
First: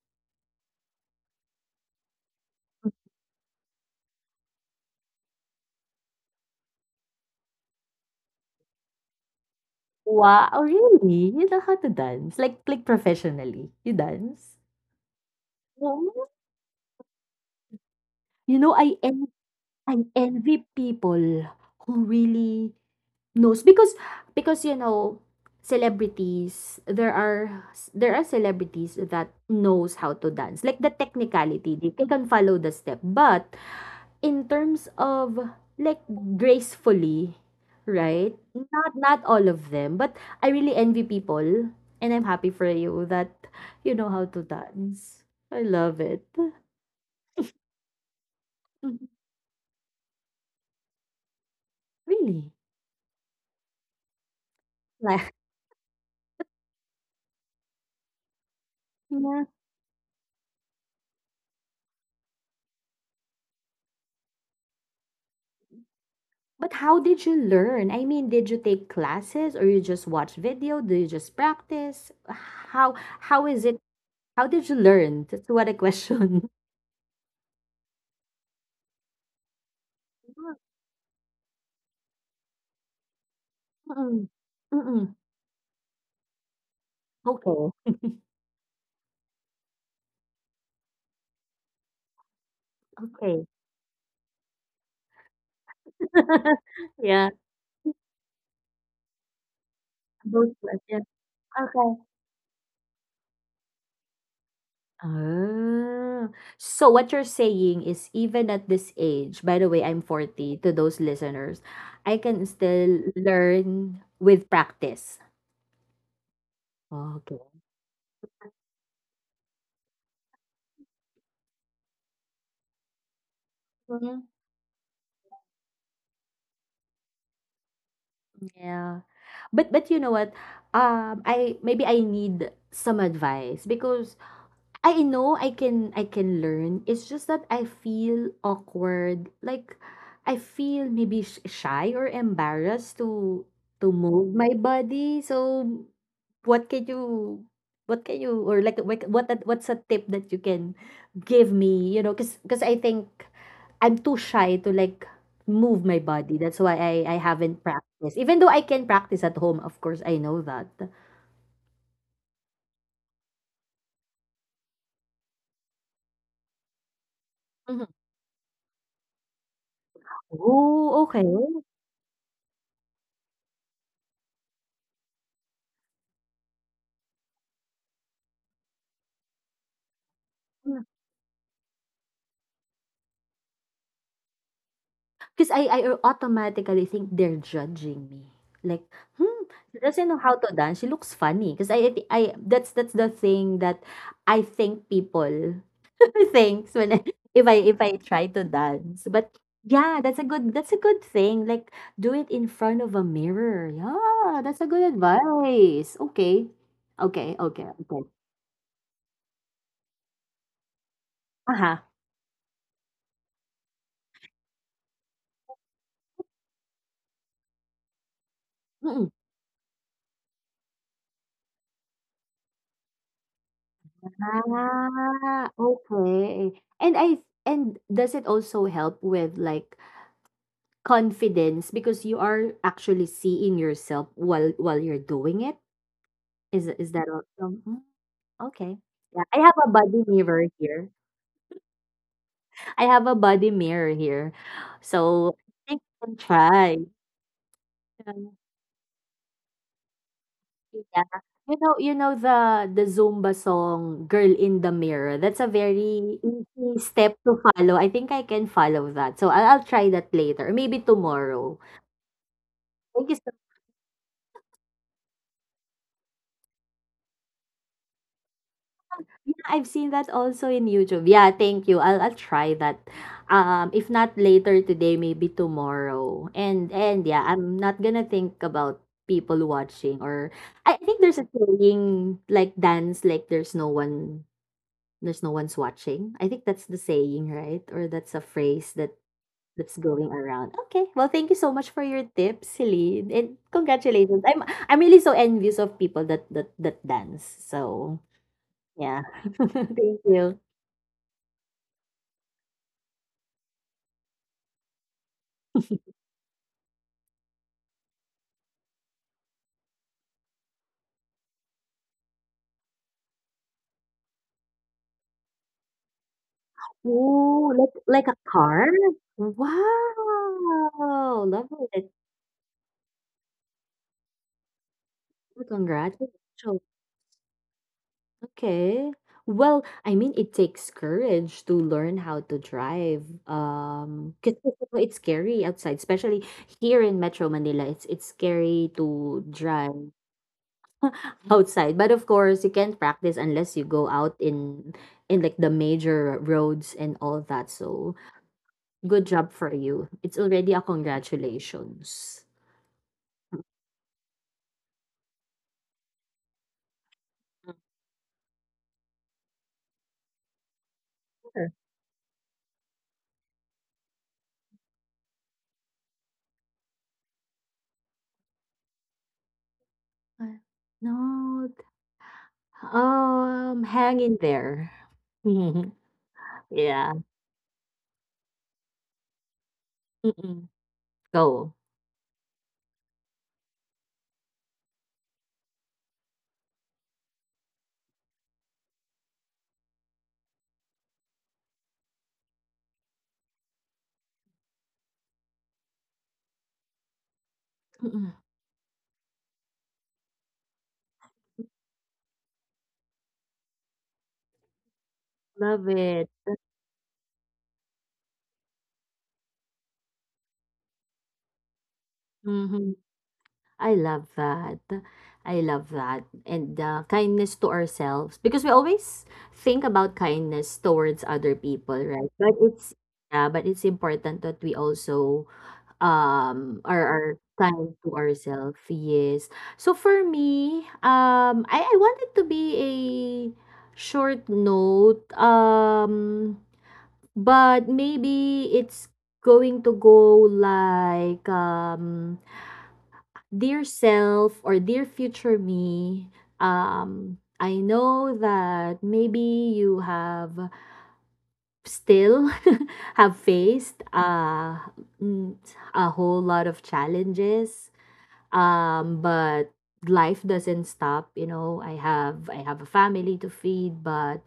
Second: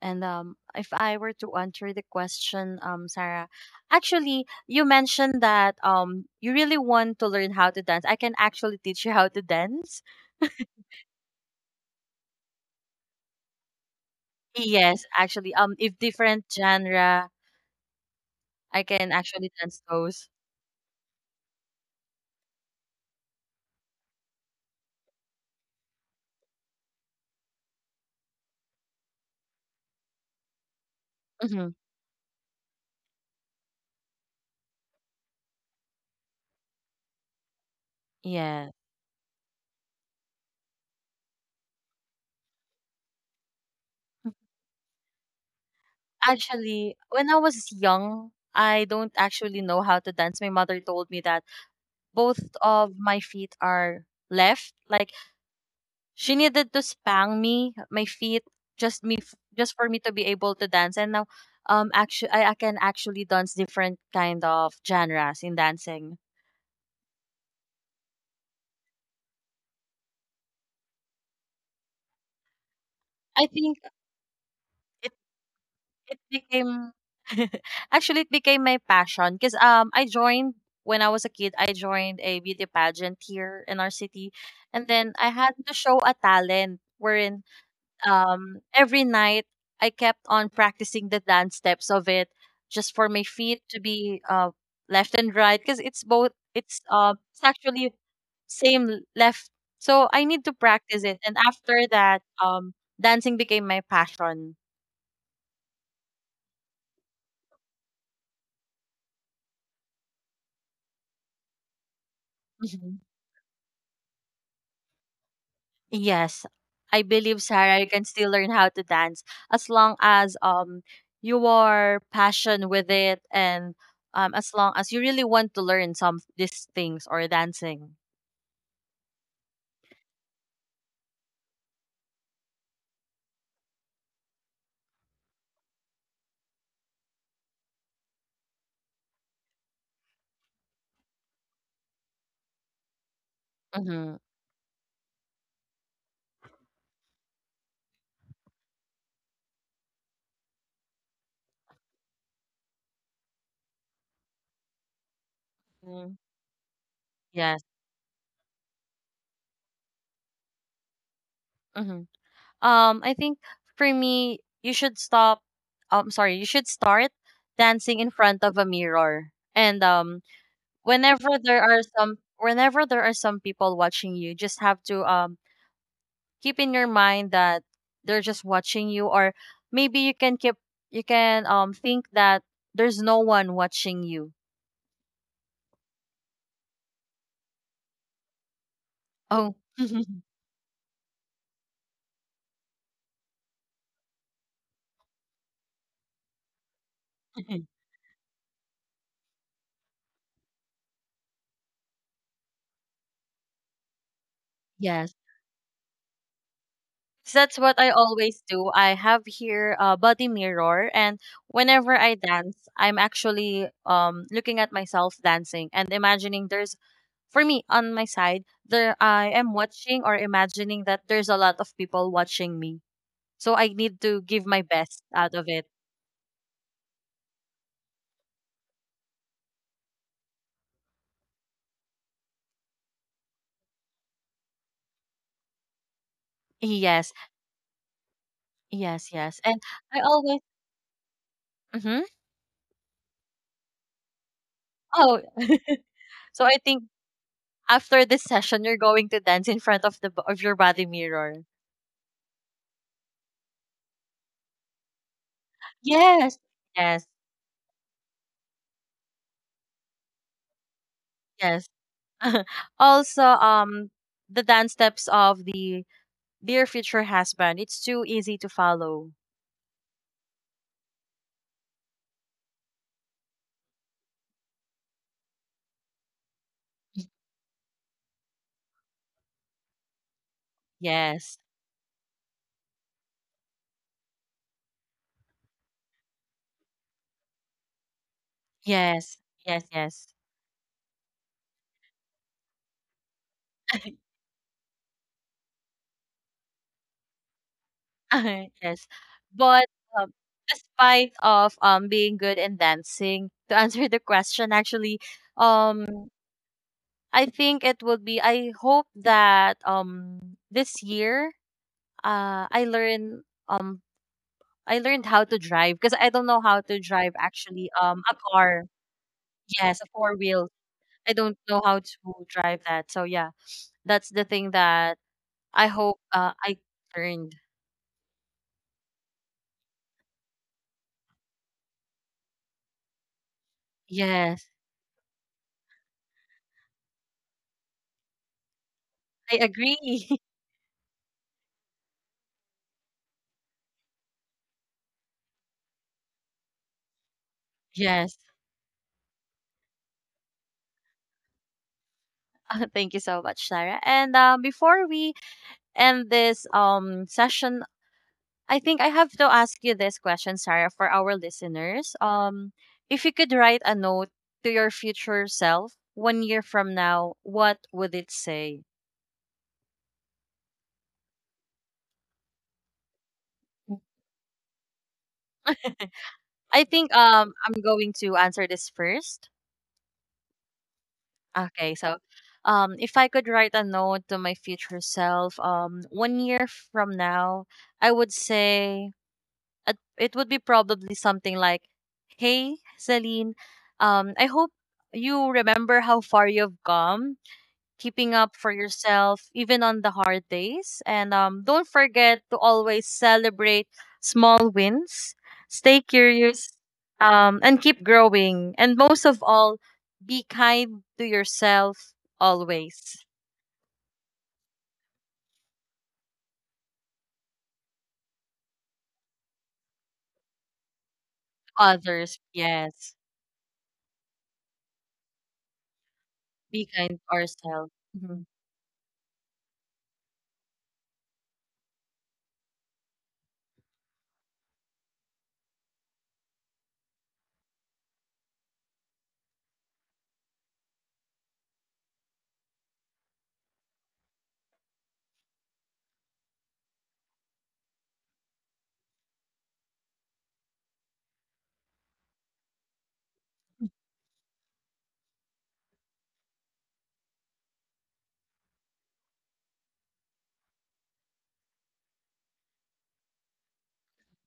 And if I were to answer the question, Sarah, actually, you mentioned that you really want to learn how to dance. I can actually teach you how to dance.
Wow, really? You know how to dance? Like professionally. You dance?
Yes, actually, if
Yeah.
different genre,
You know
I can actually dance
I
those.
envy people who really knows, because because, you know, celebrities, there are celebrities that knows how to dance, like the
Hmm.
technicality, they ca can follow the step. But in terms of, like, gracefully, right?
Yeah.
Not all of them, but I really envy people, and I'm happy for you that you know how to dance. I love it.
Actually, when I was young, I
Mhm.
don't actually know how to dance. My mother told me that both
Really.
of my feet are left. Like
Like.
she needed to spang me, my feet,
Yeah.
just for me to be able to dance. And now, actually, I can actually dance different kind of genres in dancing.
But how did you learn? I mean, did you take classes, or you just watch video? Do you just practice? How
I
is
think
it? How did you
it
learn? That's what a
it
question.
became actually it became my passion because I joined when I was a kid. I joined a beauty pageant here in our
Mm-mm.
city, and then
Mm-mm.
I had to show a talent wherein
Okay.
every night I kept on practicing the dance steps of it just for my
Okay.
feet to be, left and right, because it's both
Yeah.
it's actually left, so I need to
Both
practice
questions.
it, and after
Okay.
that um dancing became my passion.
Ah. So what you're saying is, even at this age, by the way, I'm 40, to those listeners, I can
Mhm.
still learn with practice.
Yes, I
Okay.
believe, Sarah, you can still learn how to dance as long as you are passion with it, and as long as you really want to learn some these things or dancing.
Yeah. But you know what, I maybe I need some advice, because I know I can learn. It's just that I feel awkward. Like, I feel maybe shy or embarrassed to to
Mhm.
move my body. So what can you what can you or like what a- what's a tip that you can give me, cuz I think I'm too shy to, like, move my
Mm,
body. That's why I
yes.
haven't practiced. Even though I can practice at home, of course, I know that.
Hmm. I think for me, you should stop. You should start
Mhm.
dancing in front of a mirror. And
Oh, okay.
whenever there are some people watching you, just have to keep in your mind that they're just watching you, or maybe you can you can think that there's no one watching you.
'Cause I automatically think they're judging me. Like, "Hmm,
Oh.
she doesn't know how to dance, she looks funny." Cause I, that's the thing that I think people thinks when I if I try to dance. But yeah, that's a good thing. Like, do it in front of a mirror. Yeah, that's a good
Yes.
advice. Okay. Okay,
So that's
okay,
what I
okay.
always do. I have here a body mirror, and
Uh-huh.
whenever I dance, I'm actually looking at myself dancing and imagining there's for me on my side there
Mm.
I am watching or imagining that there's a lot of people watching me. So I need to give my best out of
Ah,
it.
okay. And I and does it also help with, like, confidence, because you are actually seeing yourself while you're doing it. Is that
Yes,
all? Okay.
yes,
Yeah,
yes.
I have
And
a
I
body
always
mirror here.
hmm
I have a body mirror here,
oh
so I think I can
So I
try.
think after this
Um,
session you're going to dance in front of the of your body
Yeah,
mirror.
you know, you know the Zumba song "Girl in the Mirror." That's a very
Yes,
easy
yes,
step to follow. I think I can follow that, so I'll try that later, or maybe tomorrow.
yes.
Thank you
Also,
so—
the dance steps of the dear future husband. It's too easy to follow.
Yeah, I've seen that also in YouTube. Yeah, thank you. I'll try that. If not later today, maybe tomorrow. And yeah, I'm not gonna think about people watching, or I think there's a
Yes,
saying like, dance like there's no one's watching. I think that's the saying, right? Or that's a phrase that
yes, yes,
that's
yes,
going around. Okay. Well, thank you so much for your tips, Celine. And congratulations. I'm really so envious of people that dance. So
yes.
yeah.
But
Thank
um,
you.
despite of being good in dancing, to answer the question, actually, um, I think it would be. I hope that this year, uh, I learn um I learned how to drive because I don't know how to drive
Oh,
actually
like like a
a car.
car?
Yes, a four wheel. I
Wow,
don't know
lovely.
how
That's
to drive that. So yeah, that's the thing that
good.
I hope I
Congratulations.
learned.
Okay. Well, I mean, it takes courage to learn how to drive. Because
Yes,
it's scary outside, especially here in Metro Manila. It's scary to
I
drive
agree.
outside. But of course, you can't practice unless you go out in like the major roads and all that. So,
Yes.
good job for you. It's already a congratulations.
Thank you so much, Sarah. And before we end this session, I think I have to ask you this question, Sarah, for our listeners. If you could write a note to your future self one year from now, what would it say?
Uh, no, hang in there.
I think
Yeah.
I'm going to answer this first.
Mm-mm. Go.
Okay, so if I could write a note to my future self, one year from now, I would say it would be probably something like, "Hey, Celine, I hope you remember how far you've come keeping
Mm-mm.
up for yourself, even on the hard days. And don't forget to always celebrate small wins,
Love
stay
it.
curious, and keep growing. And most of all, be kind to yourself
Mhm.
always.
I love that. I love that. And kindness to ourselves, because we always think about kindness towards other people, right?
Others,
But it's
yes.
yeah, but it's important that we also,
Be
or
kind
our
to ourselves.
time to
Mhm.
ourselves. Yes. So for me, I want it to be a short note. But maybe it's going to go like, dear self, or dear future me. I know that maybe you have still have faced mm, a whole lot of challenges, um, but life doesn't stop. You know, I have a family to feed, but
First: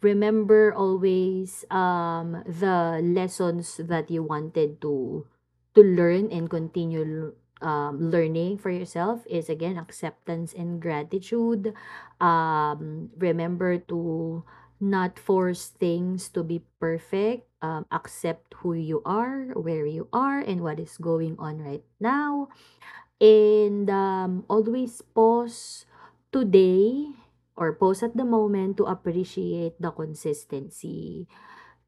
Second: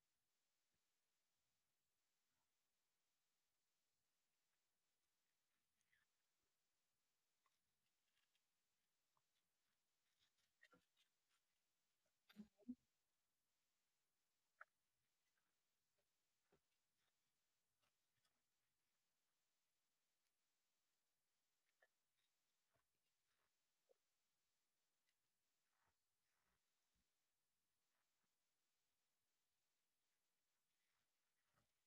remember always the lessons that you wanted to learn, and continue, learning. For yourself is, again, acceptance and gratitude. Um, remember to not force things to be perfect, accept who you are, where you are, and what is going on right now. And, always pause today, or pause at the moment to appreciate the consistency.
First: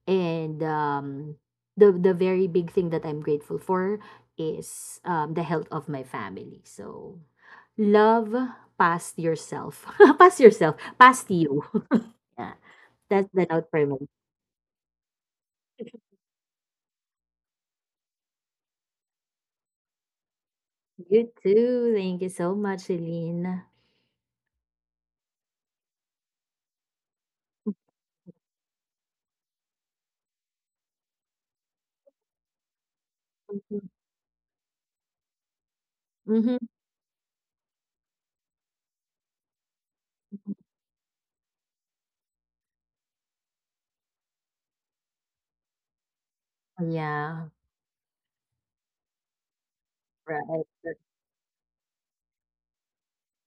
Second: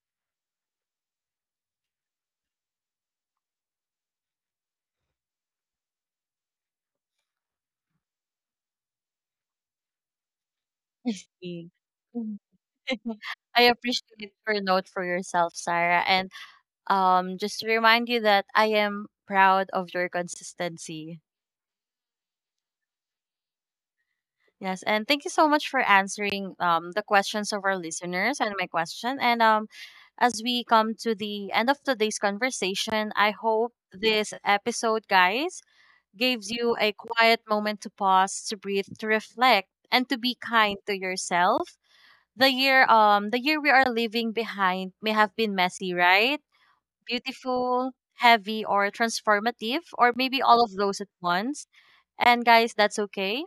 And, the very big thing that I'm grateful for is, the health of my family. So, love past yourself. Past yourself.
I
Past you.
see. Mhm.
Yeah. That's the
I
note for me.
appreciate your note for yourself, Sarah. And just to remind you that I am proud of your consistency.
You too. Thank you so much, Celine.
Yes, and thank you so much for answering the questions of our listeners and my question. And as we come to the end of today's conversation, I hope
Mm-hmm.
this episode, guys, gives you a quiet moment to pause, to breathe, to reflect, and to be
Mm-hmm.
kind to yourself. The year we are leaving behind may have been messy, right?
Yeah.
Beautiful, heavy, or transformative, or maybe all
Right.
of those at once. And guys, that's okay.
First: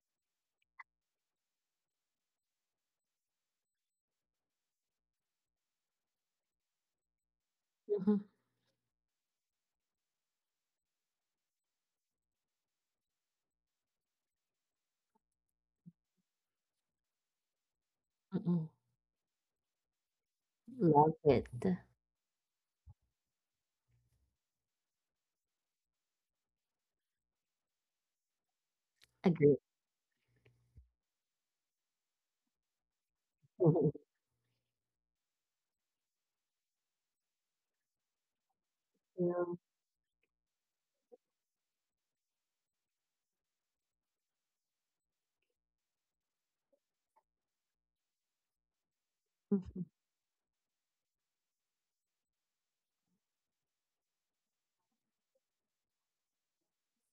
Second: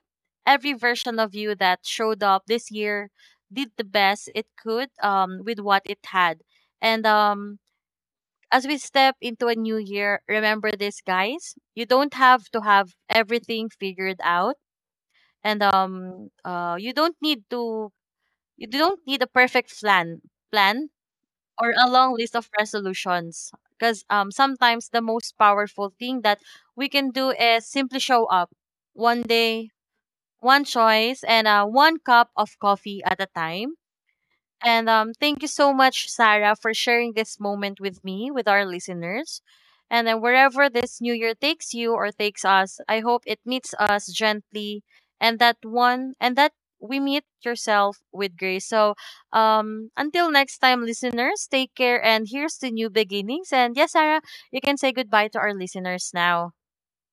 Every version of you that showed up this year did the best it could with what it had. And
Mhm.
as we step into a new year, remember this, guys. You don't have to have everything figured out, and you don't need to. You
Mm-mm.
don't need a perfect plan
Love it.
or a long list of resolutions. Because sometimes the most powerful thing that we can do is simply show up one
Agree.
day, one choice, and one cup of coffee at a time. And thank you so much, Sarah, for sharing this moment with me, with our listeners.
Yeah.
And then wherever this new year takes you or takes us, I hope it meets us gently and that we meet yourself with grace. So
Mhm.
until next time, listeners, take care and here's to new beginnings. And yes, Sarah, you can say goodbye to our listeners now.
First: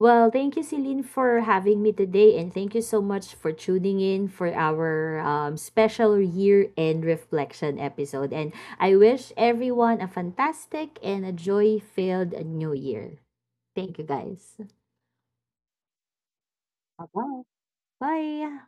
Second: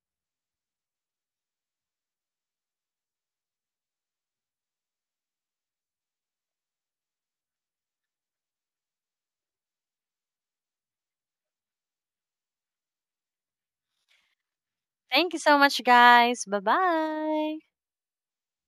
Well, thank you, Celine, for having me today, and thank you so much for tuning in for our, special year-end reflection episode. And I wish everyone a fantastic and a joy-filled new year. Thank you, guys.
Thank you so much, guys. Bye
Bye-bye.
bye.
Bye.